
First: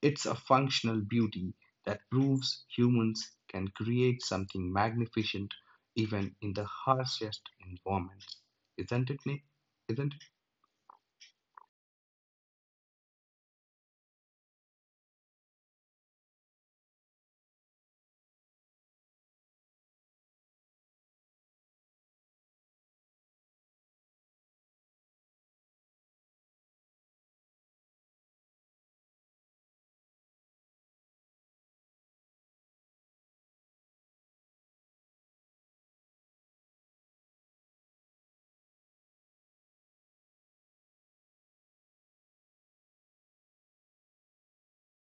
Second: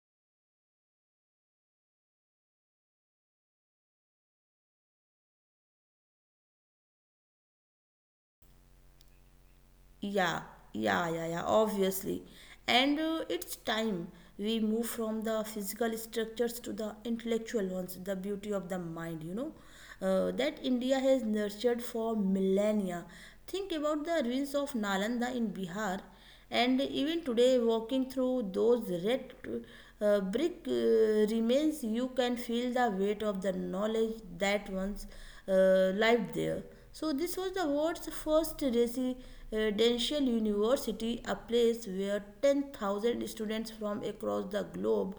[SPEAKER 2] It's a functional beauty that proves humans can create something magnificent even in the harshest environments. Isn't it, Nick? Isn't it?
[SPEAKER 1] Yeah, yeah, yeah, yeah, obviously. And it's time we move from the physical structures to the intellectual ones, the beauty of the mind, you know, that India has nurtured for millennia. Think about the ruins of Nalanda in Bihar, and even today, walking through those red brick remains, you can feel the weight of the knowledge that once lived there. So, this was the world's first residential university, a place where 10,000 students from across the globe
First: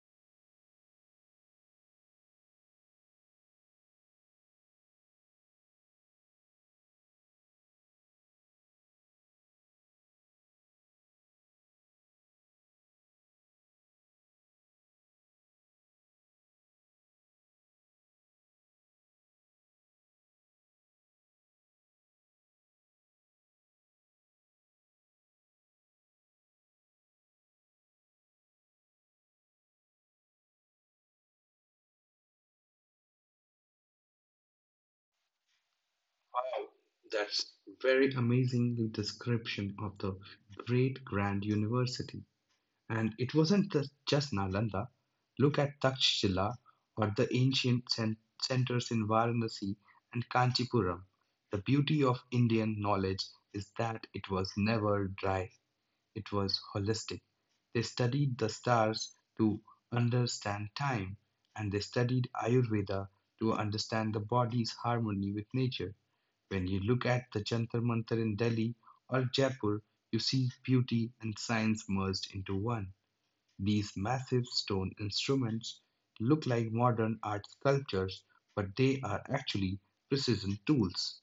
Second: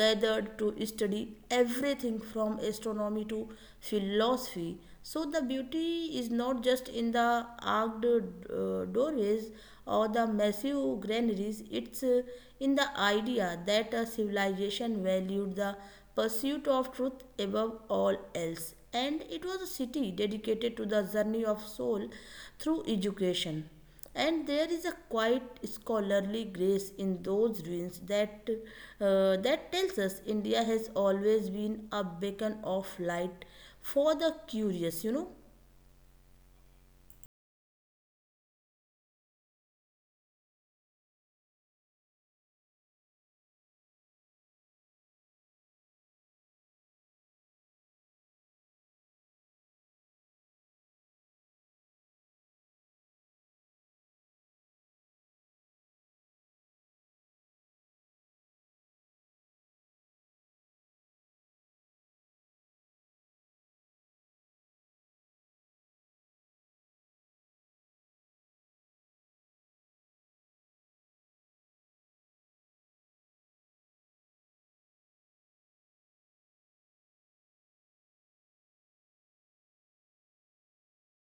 [SPEAKER 1] gathered to study everything from astronomy to philosophy. So, the beauty is not just in the arched doorways or the massive granaries, it's in the idea that a civilization valued the pursuit of truth above all else. And it was a city dedicated to the journey of soul through education. And there is a quiet scholarly grace in those ruins that tells us India has always been a beacon of light for the curious, you know.
[SPEAKER 2] Wow, that's very amazing description of the great grand university. And it wasn't just Nalanda. Look at Takshila or the ancient centers in Varanasi and Kanchipuram. The beauty of Indian knowledge is that it was never dry. It was holistic. They studied the stars to understand time, and they studied Ayurveda to understand the body's harmony with nature. When you look at the Jantar Mantar in Delhi or Jaipur, you see beauty and science merged into one. These massive stone instruments look like modern art sculptures, but they are actually precision tools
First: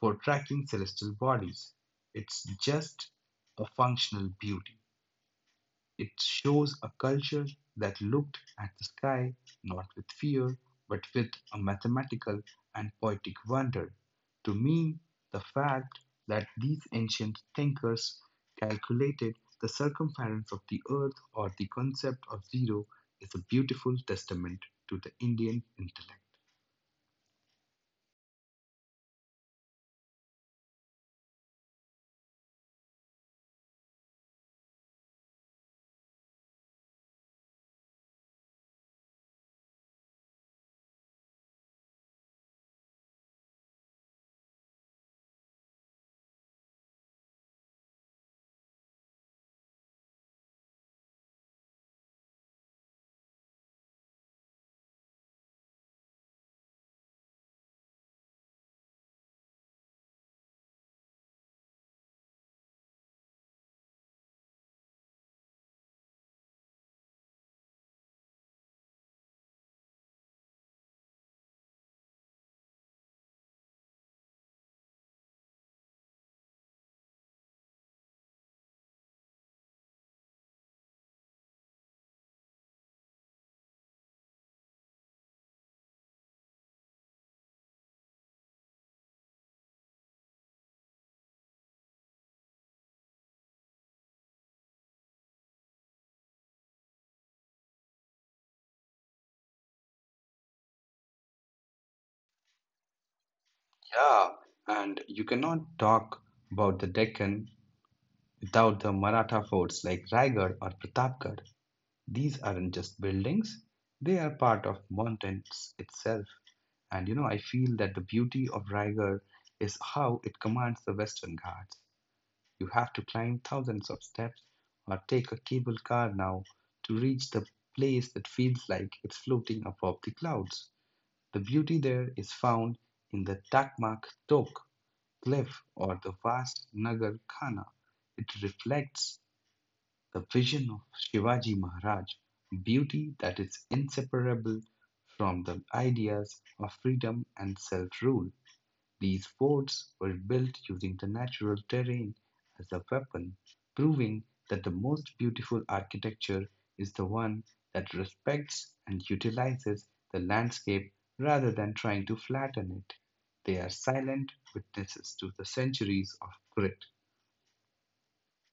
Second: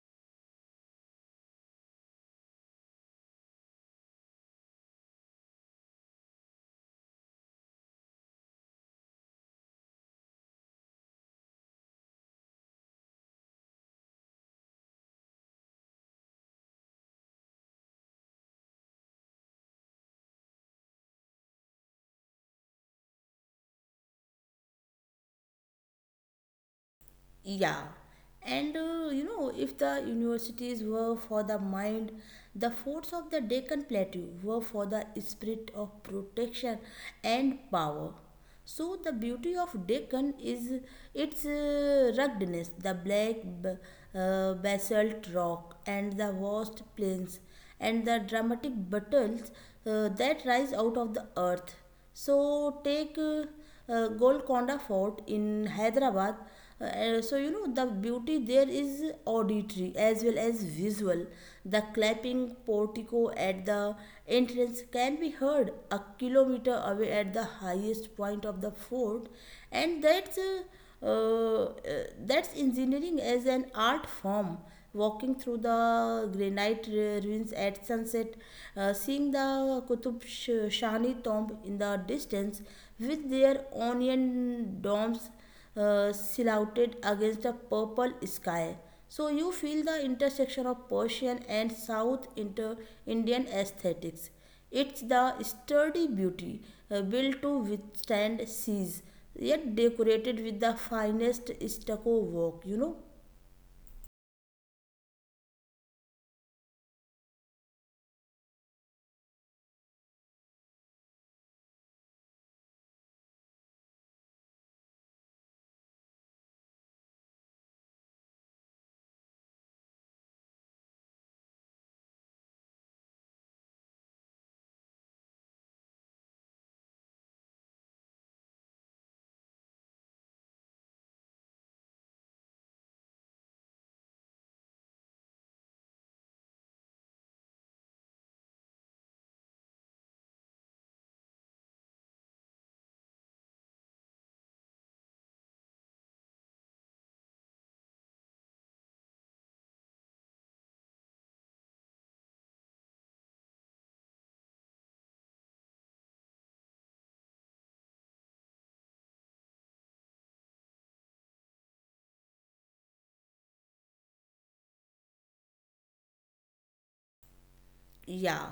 [SPEAKER 2] for tracking celestial bodies. It's just a functional beauty. It shows a culture that looked at the sky not with fear, but with a mathematical and poetic wonder. To me, the fact that these ancient thinkers calculated the circumference of the earth or the concept of zero is a beautiful testament to the Indian intellect.
[SPEAKER 1] Yeah, and you know, if the universities were for the mind, the forts of the Deccan Plateau were for the spirit of protection and power. So, the beauty of Deccan is its ruggedness, the black b- basalt rock, and the vast plains, and the dramatic battles that rise out of the earth. So, take Golconda Fort in Hyderabad. So you know the beauty there is auditory as well as visual. The clapping portico at the entrance can be heard a kilometer away at the highest point of the fort, and uh, that's engineering as an art form. Walking through the granite ruins at sunset, seeing the shahni tomb in the distance with their onion domes silhouetted against a purple sky, so you feel the intersection of persian and south indian aesthetics. It's the sturdy beauty, built to withstand seas, yet decorated with the finest stucco work, you know.
[SPEAKER 2] Yeah, and you cannot talk about the Deccan without the Maratha forts like Raigad or Pratapgarh. These aren't just buildings, they are part of mountains itself. And you know, I feel that the beauty of Raigarh is how it commands the Western Ghats. You have to climb thousands of steps or take a cable car now to reach the place that feels like it's floating above the clouds. The beauty there is found in the Takmak Tok cliff or the vast Nagar Khana. It reflects the vision of Shivaji Maharaj, beauty that is inseparable from the ideas of freedom and self rule. These forts were built using the natural terrain as a weapon, proving that the most beautiful architecture is the one that respects and utilizes the landscape rather than trying to flatten it. They are silent witnesses to the centuries of grit.
[SPEAKER 1] Yeah.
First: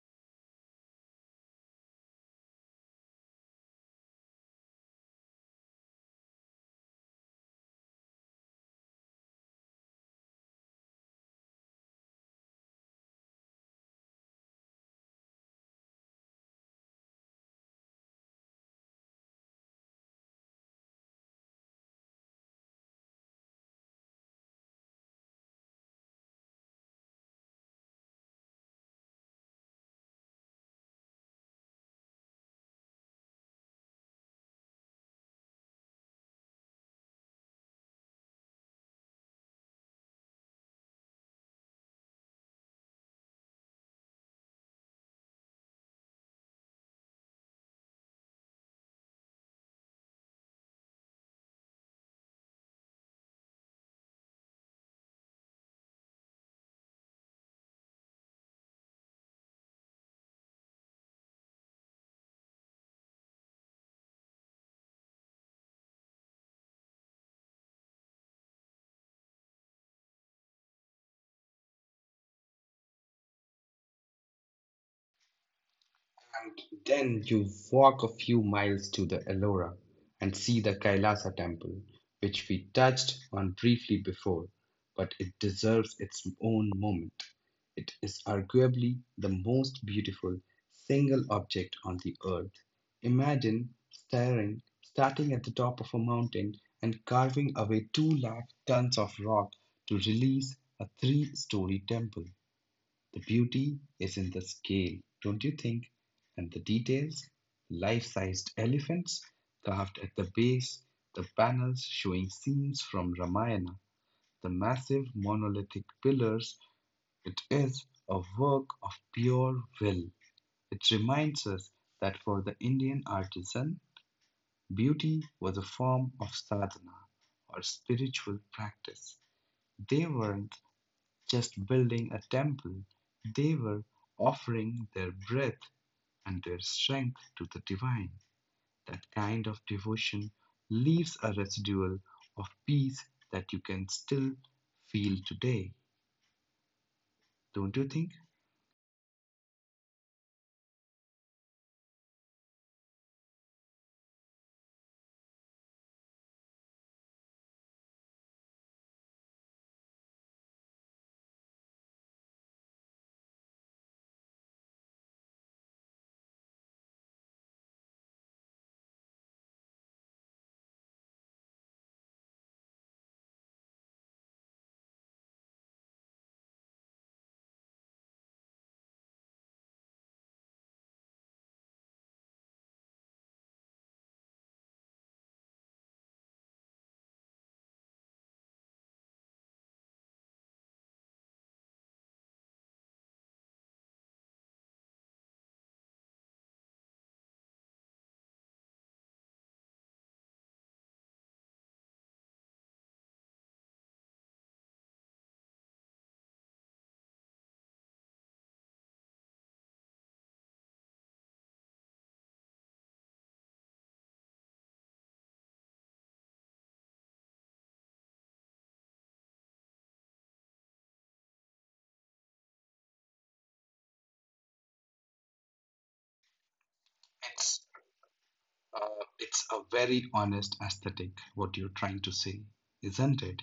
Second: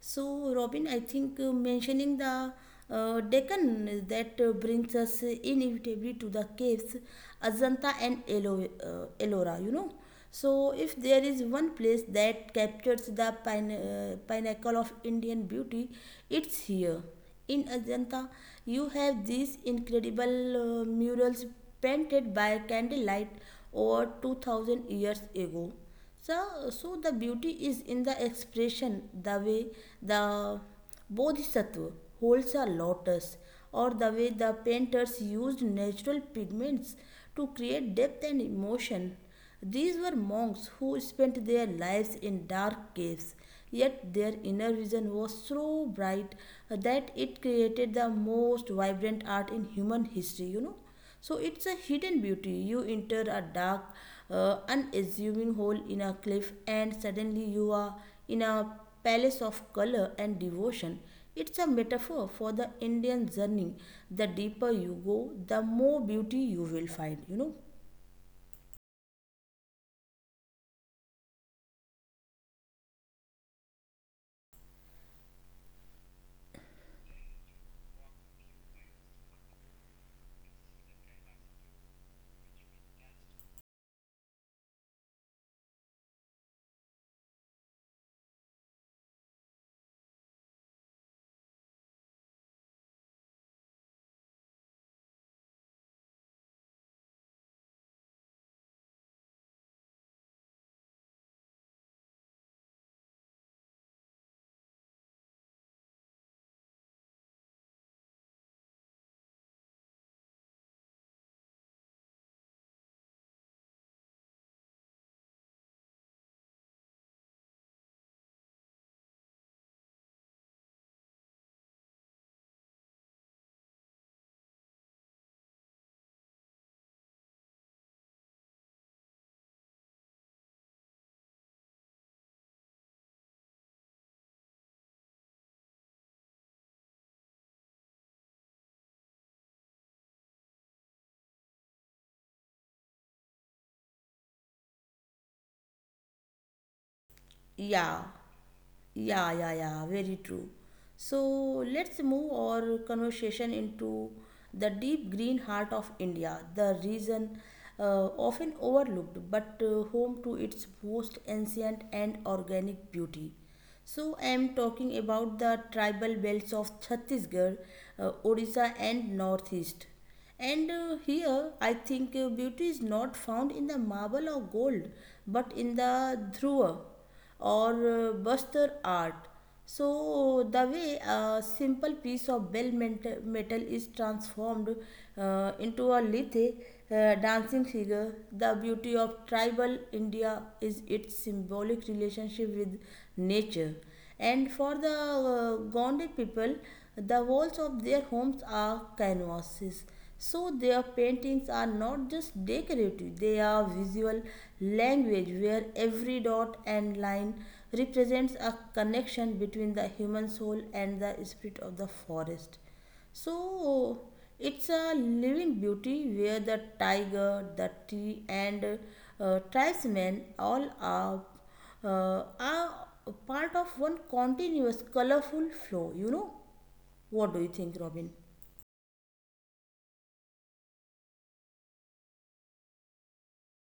[SPEAKER 1] So, Robin, I think mentioning the Deccan that brings us inevitably to the caves, Ajanta and Ellora, you know. So, if there is one place that captures the pinnacle of Indian beauty, it's here. In Ajanta, you have these incredible murals painted by candlelight over 2000 years ago. So the beauty is in the expression, the way the bodhisattva holds a lotus, or the way the painters used natural pigments to create depth and emotion. These were monks who spent their lives in dark caves, yet their inner vision was so bright that it created the most vibrant art in human history, you know. So it's a hidden beauty. You enter a dark, unassuming hole in a cliff, and suddenly you are in a palace of color and devotion. It's a metaphor for the Indian journey. The deeper you go, the more beauty you will find, you know?
[SPEAKER 2] And then you walk a few miles to the Ellora and see the Kailasa temple, which we touched on briefly before, but it deserves its own moment. It is arguably the most beautiful single object on the earth. Imagine starting at the top of a mountain and carving away 2 lakh tons of rock to release a three-story temple. The beauty is in the scale, don't you think? And the details life sized elephants carved at the base, the panels showing scenes from Ramayana, the massive monolithic pillars. It is a work of pure will. It reminds us that for the Indian artisan, beauty was a form of sadhana or spiritual practice. They weren't just building a temple, they were offering their breath and their strength to the divine. That kind of devotion leaves a residual of peace that you can still feel today,
[SPEAKER 1] Yeah.
[SPEAKER 2] don't you think?
[SPEAKER 1] Yeah, yeah, yeah, very true. So let's move our conversation into the deep green heart of India, the region often overlooked but home to its most ancient and organic beauty. So I am talking about the tribal belts of Chhattisgarh, Odisha, and Northeast. And here, I think beauty is not found in the marble or gold, but in the dhruva or Buster art. So, the way a simple piece of metal is transformed into a lithe dancing figure, the beauty of tribal India is its symbolic relationship with nature. And for the Gonde people, the walls of their homes are canvases. So their paintings are not just decorative, they are visual language where every dot and line represents a connection between the human soul and the spirit of the forest. So it's a living beauty where the tiger, the tree, and tribesmen all are part of one continuous colorful flow. You know, what do you think,
[SPEAKER 2] It's
[SPEAKER 1] Robin?
[SPEAKER 2] uh, it's a very honest aesthetic what you're trying to say, isn't it?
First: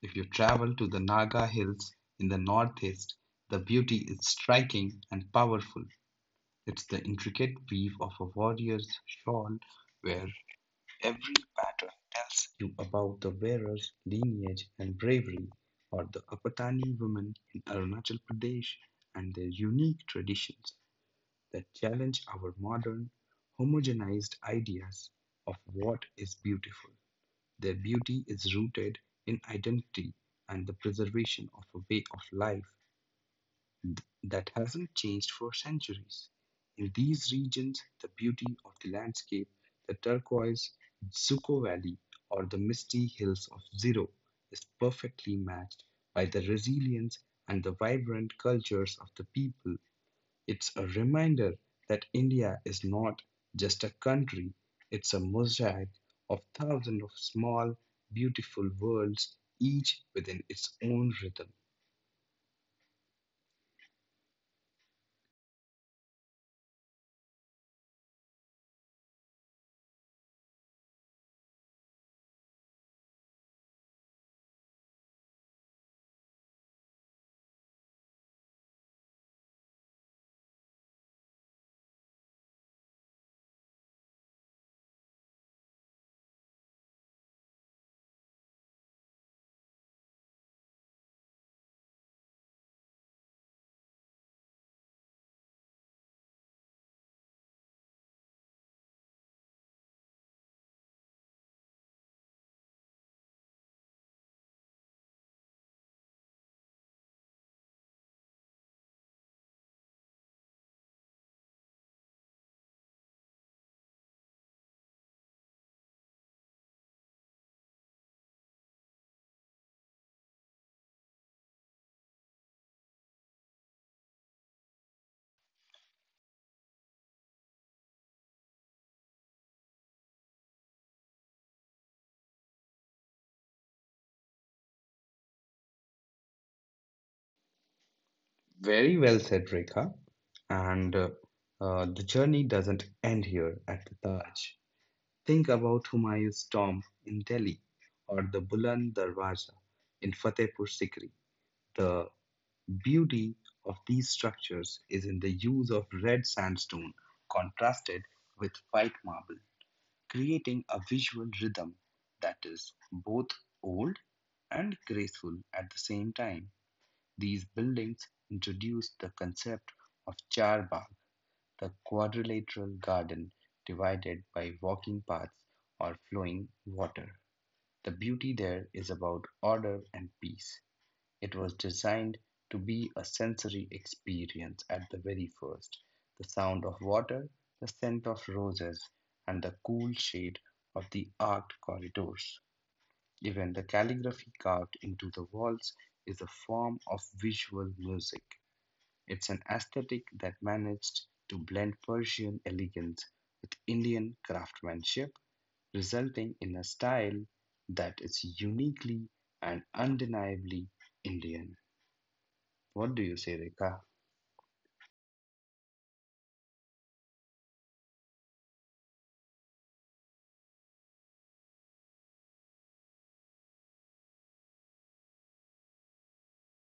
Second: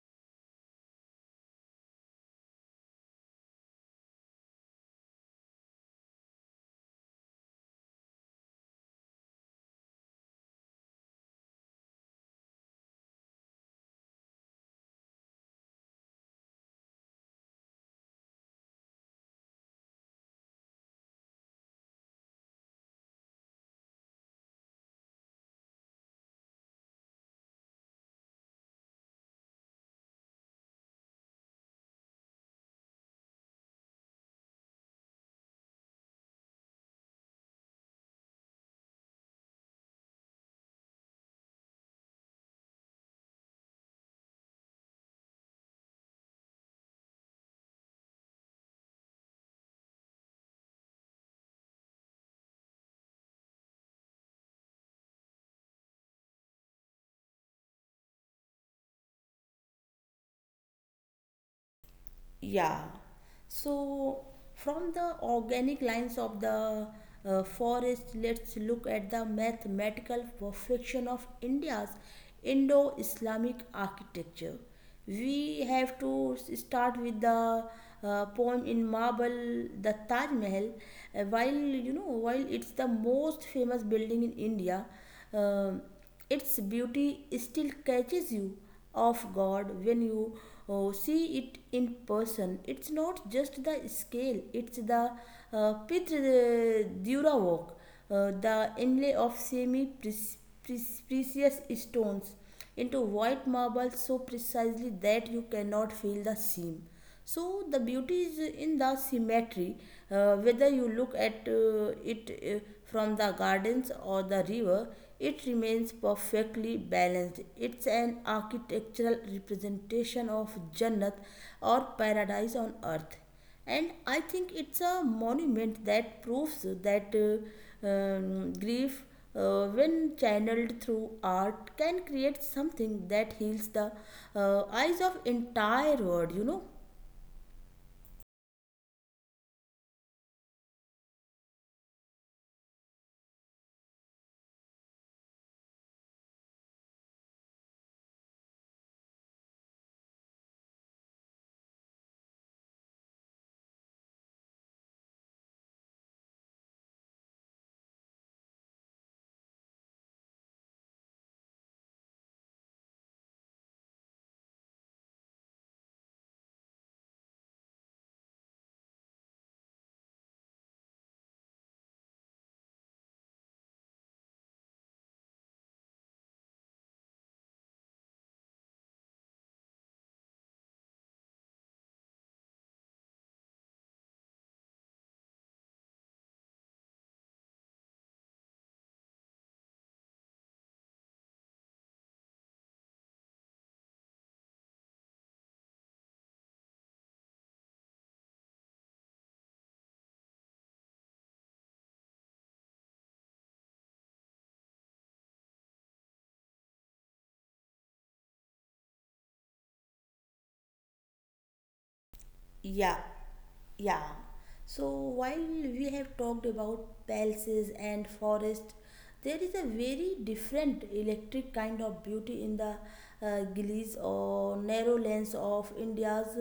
[SPEAKER 2] If you travel to the Naga Hills in the northeast, the beauty is striking and powerful. It's the intricate weave of a warrior's shawl where every pattern tells you about the wearer's lineage and bravery, or the Apatani women in Arunachal Pradesh and their unique traditions that challenge our modern, homogenized ideas of what is beautiful. Their beauty is rooted in identity and the preservation of a way of life that hasn't changed for centuries. In these regions, the beauty of the landscape, the turquoise Zuko Valley or the misty hills of Zero, is perfectly matched by the resilience and the vibrant cultures of the people. It's a reminder that India is not just a country, it's a mosaic of thousands of small, beautiful worlds, each within its own rhythm.
[SPEAKER 1] Yeah. So from the organic lines of the forest, let's look at the mathematical perfection of India's Indo-Islamic architecture. We have to start with the poem in marble, the Taj Mahal. While You know, while it's the most famous building in India, um its beauty still catches you off guard when you see it in person. It's not just the scale, it's the Pitre Dura work, the inlay of semi precious stones into white marble so precisely that you cannot feel the seam. So the beauty is in the symmetry, whether you look at it from the gardens or the river, it remains perfectly balanced. It's an architectural representation of Jannat or paradise on earth. And I think it's a monument that proves that grief, when channeled through art, can create something that heals the eyes of entire world.
[SPEAKER 2] Very well said, Rekha. And the journey doesn't end here at the Taj. Think about Humayun's tomb in Delhi or the Buland Darwaza in Fatehpur Sikri. The beauty of these structures is in the use of red sandstone contrasted with white marble, creating a visual rhythm that is both old and graceful at the same time. These buildings introduced the concept of charbagh, the quadrilateral garden divided by walking paths or flowing water. The beauty there is about order and peace. It was designed to be a sensory experience at the very first. The sound of water, the scent of roses, and the cool shade of the arched corridors. Even the calligraphy carved into the walls is a form of visual music. It's an aesthetic that managed to blend Persian elegance with Indian craftsmanship, resulting in a style that is uniquely and undeniably Indian. What do you
[SPEAKER 1] Yeah,
[SPEAKER 2] say, Rekha? Okay,
[SPEAKER 1] yeah. So while we have talked about palaces and forest, there is a very different electric kind of beauty in the gullies or narrow lanes of India's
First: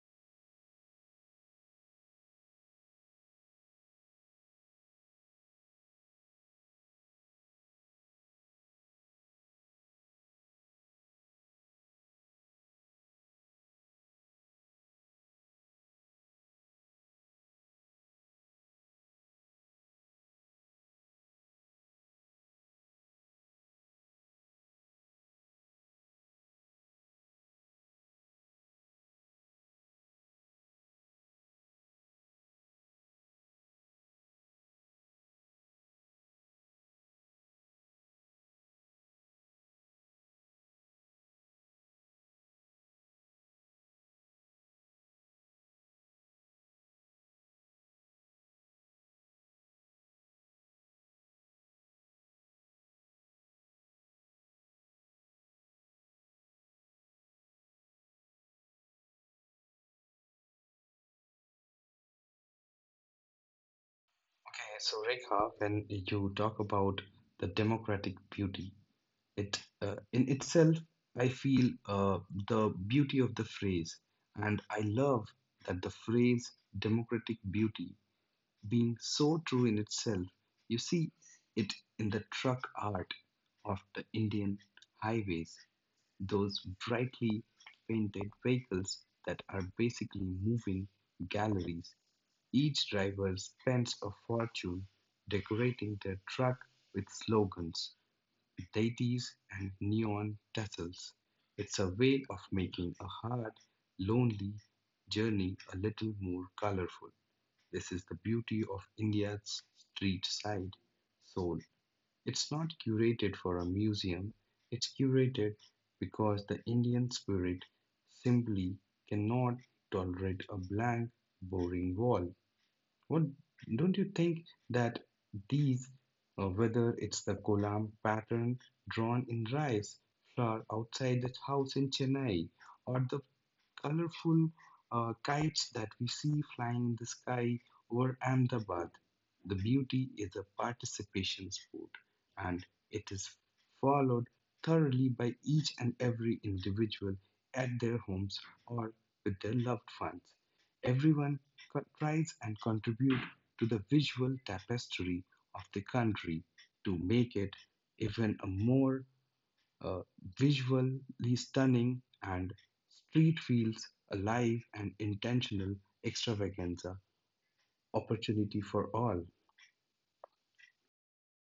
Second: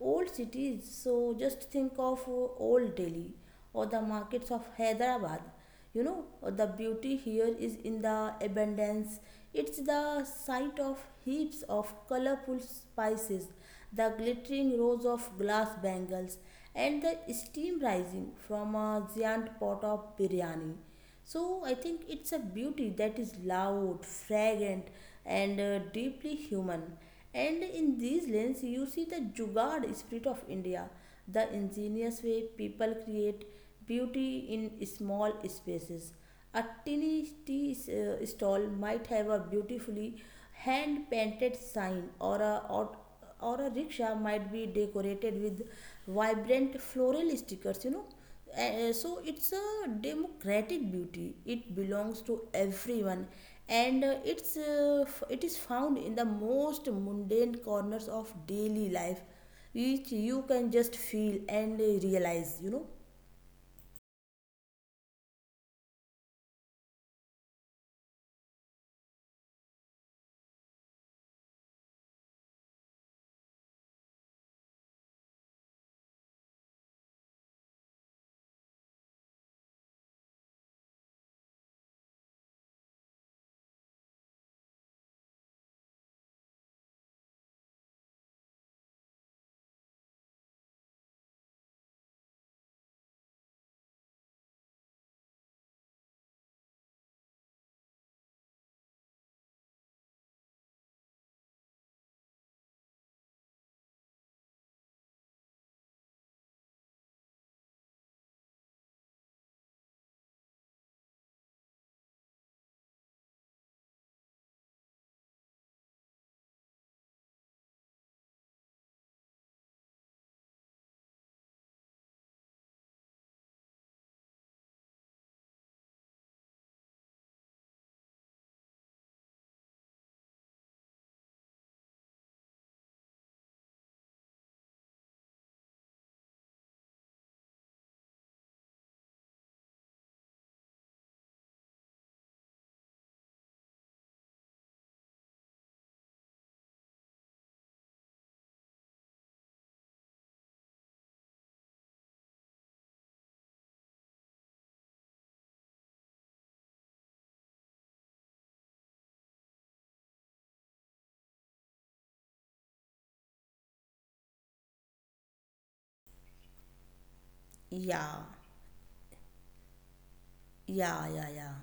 [SPEAKER 1] old cities. So just think of old Delhi or the markets of Hyderabad. The beauty here is in the abundance. It's the sight of heaps of colorful spices, the glittering rows of glass bangles, and the steam rising from a giant pot of biryani. So I think it's a beauty that is loud, fragrant, and deeply human. And in these lanes, you see the Jugaad spirit of India, the ingenious way people create beauty in small spaces. A tiny tea stall might have a beautifully hand painted sign, or a rickshaw might be decorated with vibrant floral stickers. So it's a democratic beauty, it belongs to everyone, and it is found in the most mundane corners of daily life, which you can just feel and realize, you know
[SPEAKER 2] so Rekha, when you talk about the democratic beauty, it in itself, I feel the beauty of the phrase, and I love that the phrase democratic beauty being so true in itself. You see it in the truck art of the Indian highways, those brightly painted vehicles that are basically moving galleries. Each driver spends a fortune decorating their truck with slogans, deities, and neon tassels. It's a way of making a hard, lonely journey a little more colorful. This is the beauty of India's street side soul. It's not curated for a museum, it's curated because the Indian spirit simply cannot tolerate a blank, boring wall. What don't you think that these, whether it's the kolam pattern drawn in rice flour outside the house in Chennai or the colorful kites that we see flying in the sky over Ahmedabad. The beauty is a participation sport and it is followed thoroughly by each and every individual at their homes or with their loved ones. Everyone tries and contribute to the visual tapestry of the country to make it even a more uh, visually stunning, and street feels alive and intentional extravaganza
[SPEAKER 1] yeah
[SPEAKER 2] opportunity for all.
[SPEAKER 1] yeah yeah yeah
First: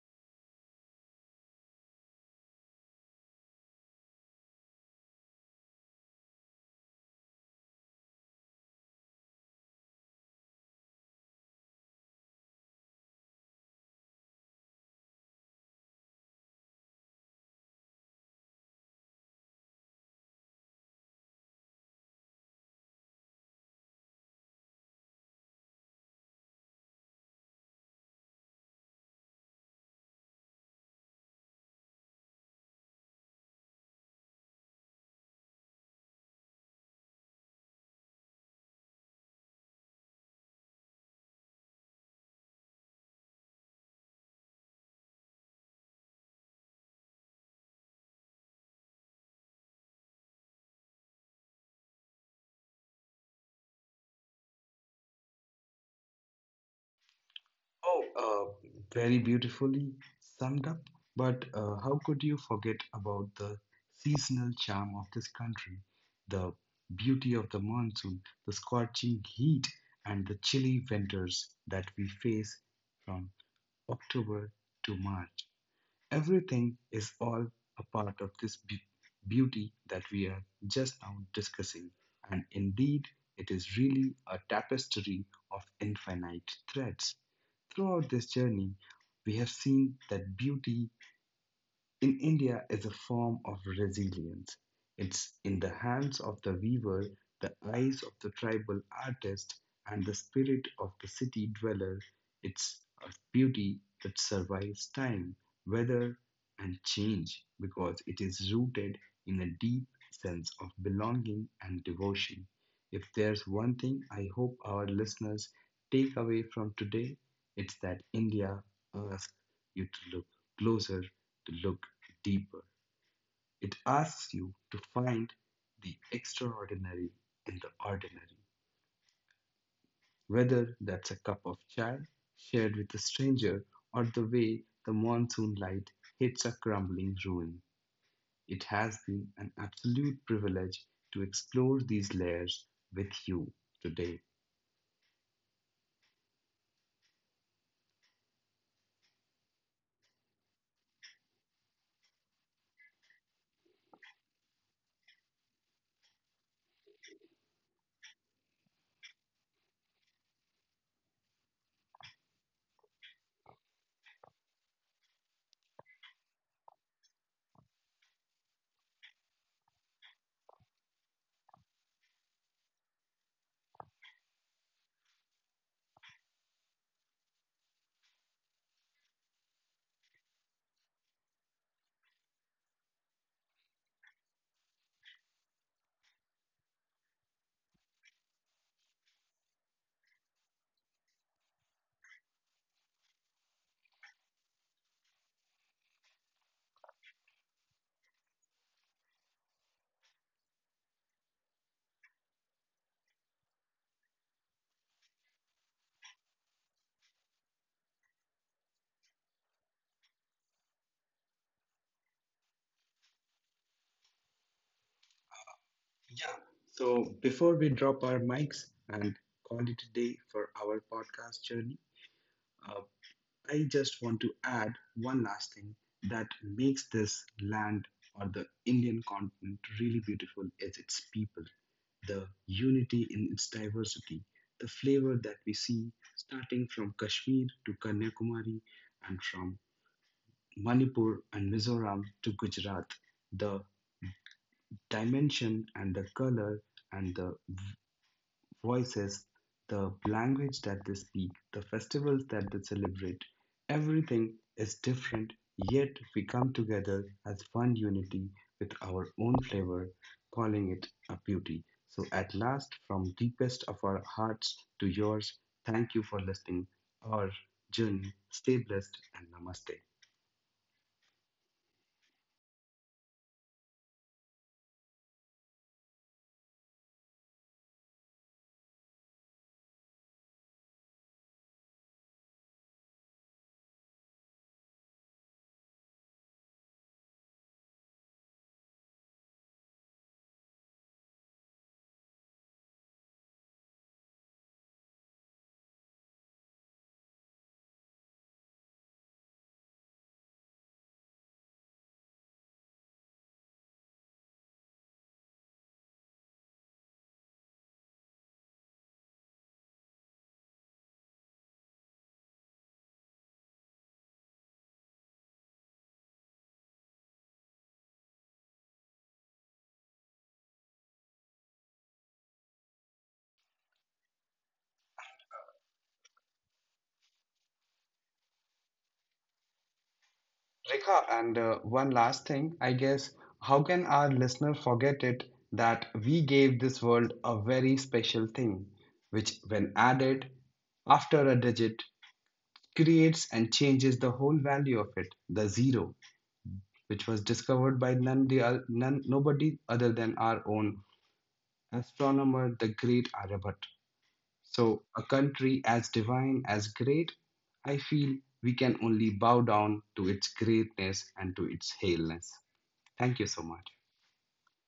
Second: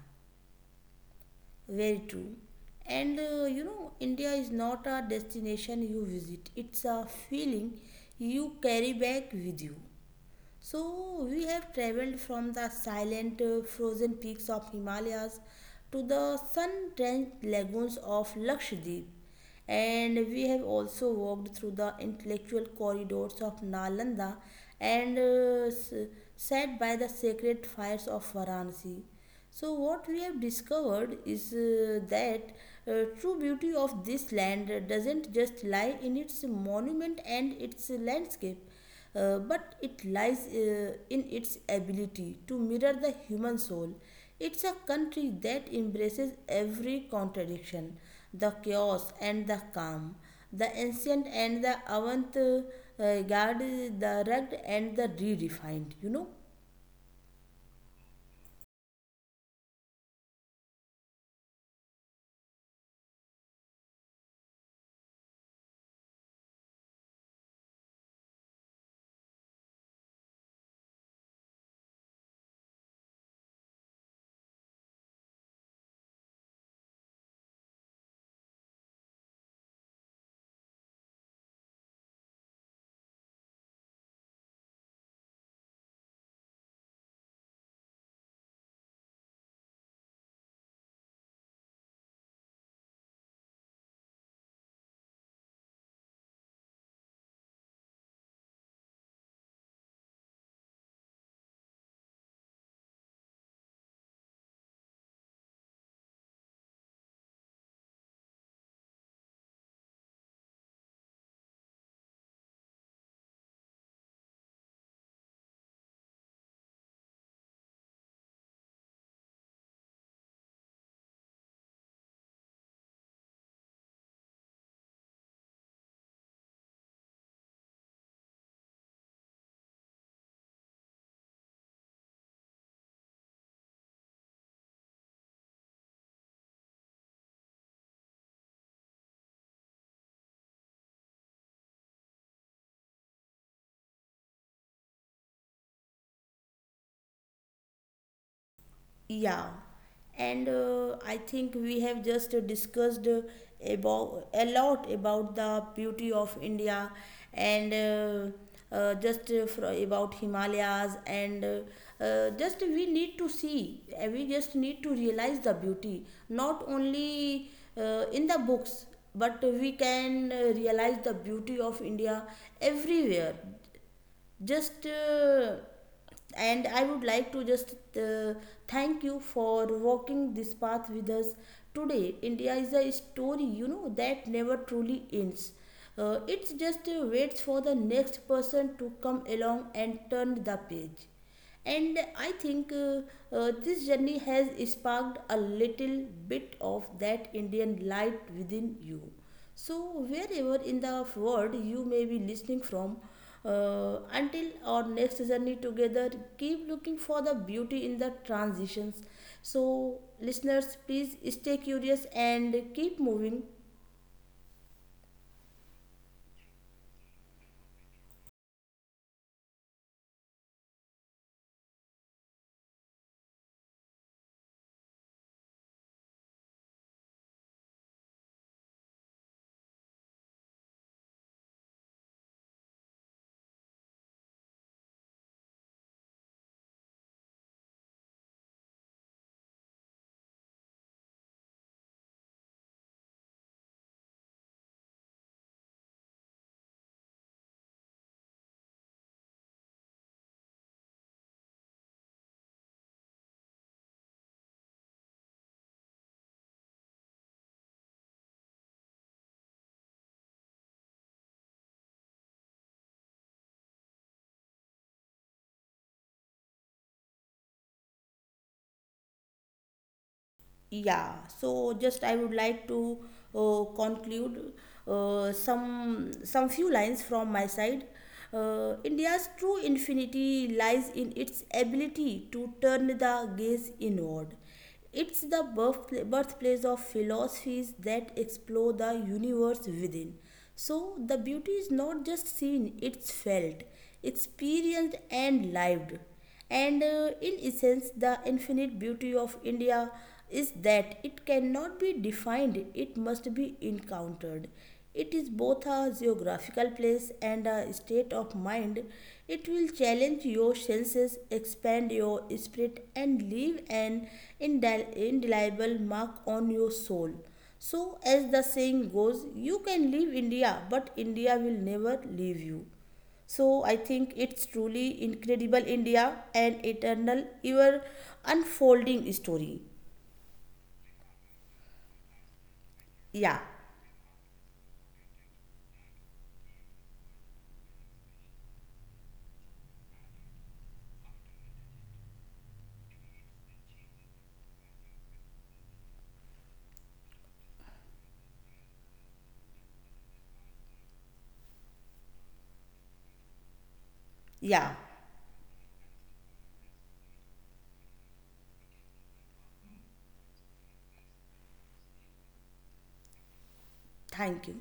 [SPEAKER 1] Very true. And you know, India is not a destination you visit, it's a feeling you carry back with you. So we have traveled from the silent frozen peaks of Himalayas to the sun-drenched lagoons of Lakshadweep. And we have also walked through the intellectual corridors of Nalanda and sat by the sacred fires of Varanasi. So, what we have discovered is that true beauty of this land doesn't just lie in its monument and its landscape, but it lies in its ability to mirror the human soul. It's a country that embraces every contradiction, the chaos and the calm, the ancient and the avant garde, the rugged and the redefined, you know.
[SPEAKER 2] Oh, uh, Very beautifully summed up. But how could you forget about the seasonal charm of this country, the beauty of the monsoon, the scorching heat, and the chilly winters that we face from October to March? Everything is all a part of this beauty that we are just now discussing, and indeed, it is really a tapestry of infinite threads. Throughout this journey, we have seen that beauty in India is a form of resilience. It's in the hands of the weaver, the eyes of the tribal artist, and the spirit of the city dweller. It's a beauty that survives time, weather, and change because it is rooted in a deep sense of belonging and devotion. If there's one thing I hope our listeners take away from today, it's that India, a you to look closer, to look deeper. It asks you to find the extraordinary in the ordinary, whether that's a cup of chai shared with a stranger or the way the monsoon light hits a crumbling ruin. It has been an absolute privilege to explore these layers with you today.
[SPEAKER 1] Yeah, and I think we have just discussed about a lot about the beauty of India and just about Himalayas and just we need to see, we just need to realize the beauty not only in the books, but we can realize the beauty of India everywhere, just and I would like to just thank you for walking this path with us today. India is a story, you know, that never truly ends. It just waits for the next person to come along and turn the page. And I think this journey has sparked a little bit of that Indian light within you. So wherever in the world you may be listening from, until our next journey together, keep looking for the beauty in the transitions. So listeners, please stay curious and keep moving.
[SPEAKER 2] Yeah. So before we drop our mics and call it a day for our podcast journey, uh, I just want to add one last thing that makes this land or the Indian continent really beautiful is its people, the unity in its diversity, the flavor that we see starting from Kashmir to Kanyakumari and from Manipur and Mizoram to Gujarat, the dimension and the color and the voices, the language that they speak, the festivals that they celebrate. Everything is different, yet we come together as one unity with our own flavor, calling it a beauty. So, at last, from deepest of our hearts to yours, thank you for listening. Our journey, stay blessed and namaste.
[SPEAKER 1] Yeah, so just I would like to conclude some few lines from my side. India's true infinity lies in its ability to turn the gaze inward. It's the birthplace of philosophies that explore the universe within. So the beauty is not just seen, it's felt, experienced and lived. And in essence, the infinite beauty of India is that it cannot be defined, it must be encountered. It is both a geographical place and a state of mind. It will challenge your senses, expand your spirit, and leave an indelible mark on your soul. So, as the saying goes, you can leave India, but India will never leave you. So I think it's truly incredible India, an eternal ever unfolding story.
[SPEAKER 2] Rika, and one last thing, I guess,
[SPEAKER 1] Yeah,
[SPEAKER 2] how can our listener forget it that we gave this world a very special thing, which, when added after a digit, creates and changes the whole value of it, the zero, which was discovered by none, nobody other than our own astronomer, the great Arabat.
[SPEAKER 1] yeah.
[SPEAKER 2] So, a country as divine as great, I feel we can only bow down to its greatness and to its haleness. Thank you so much.
[SPEAKER 1] Thank you.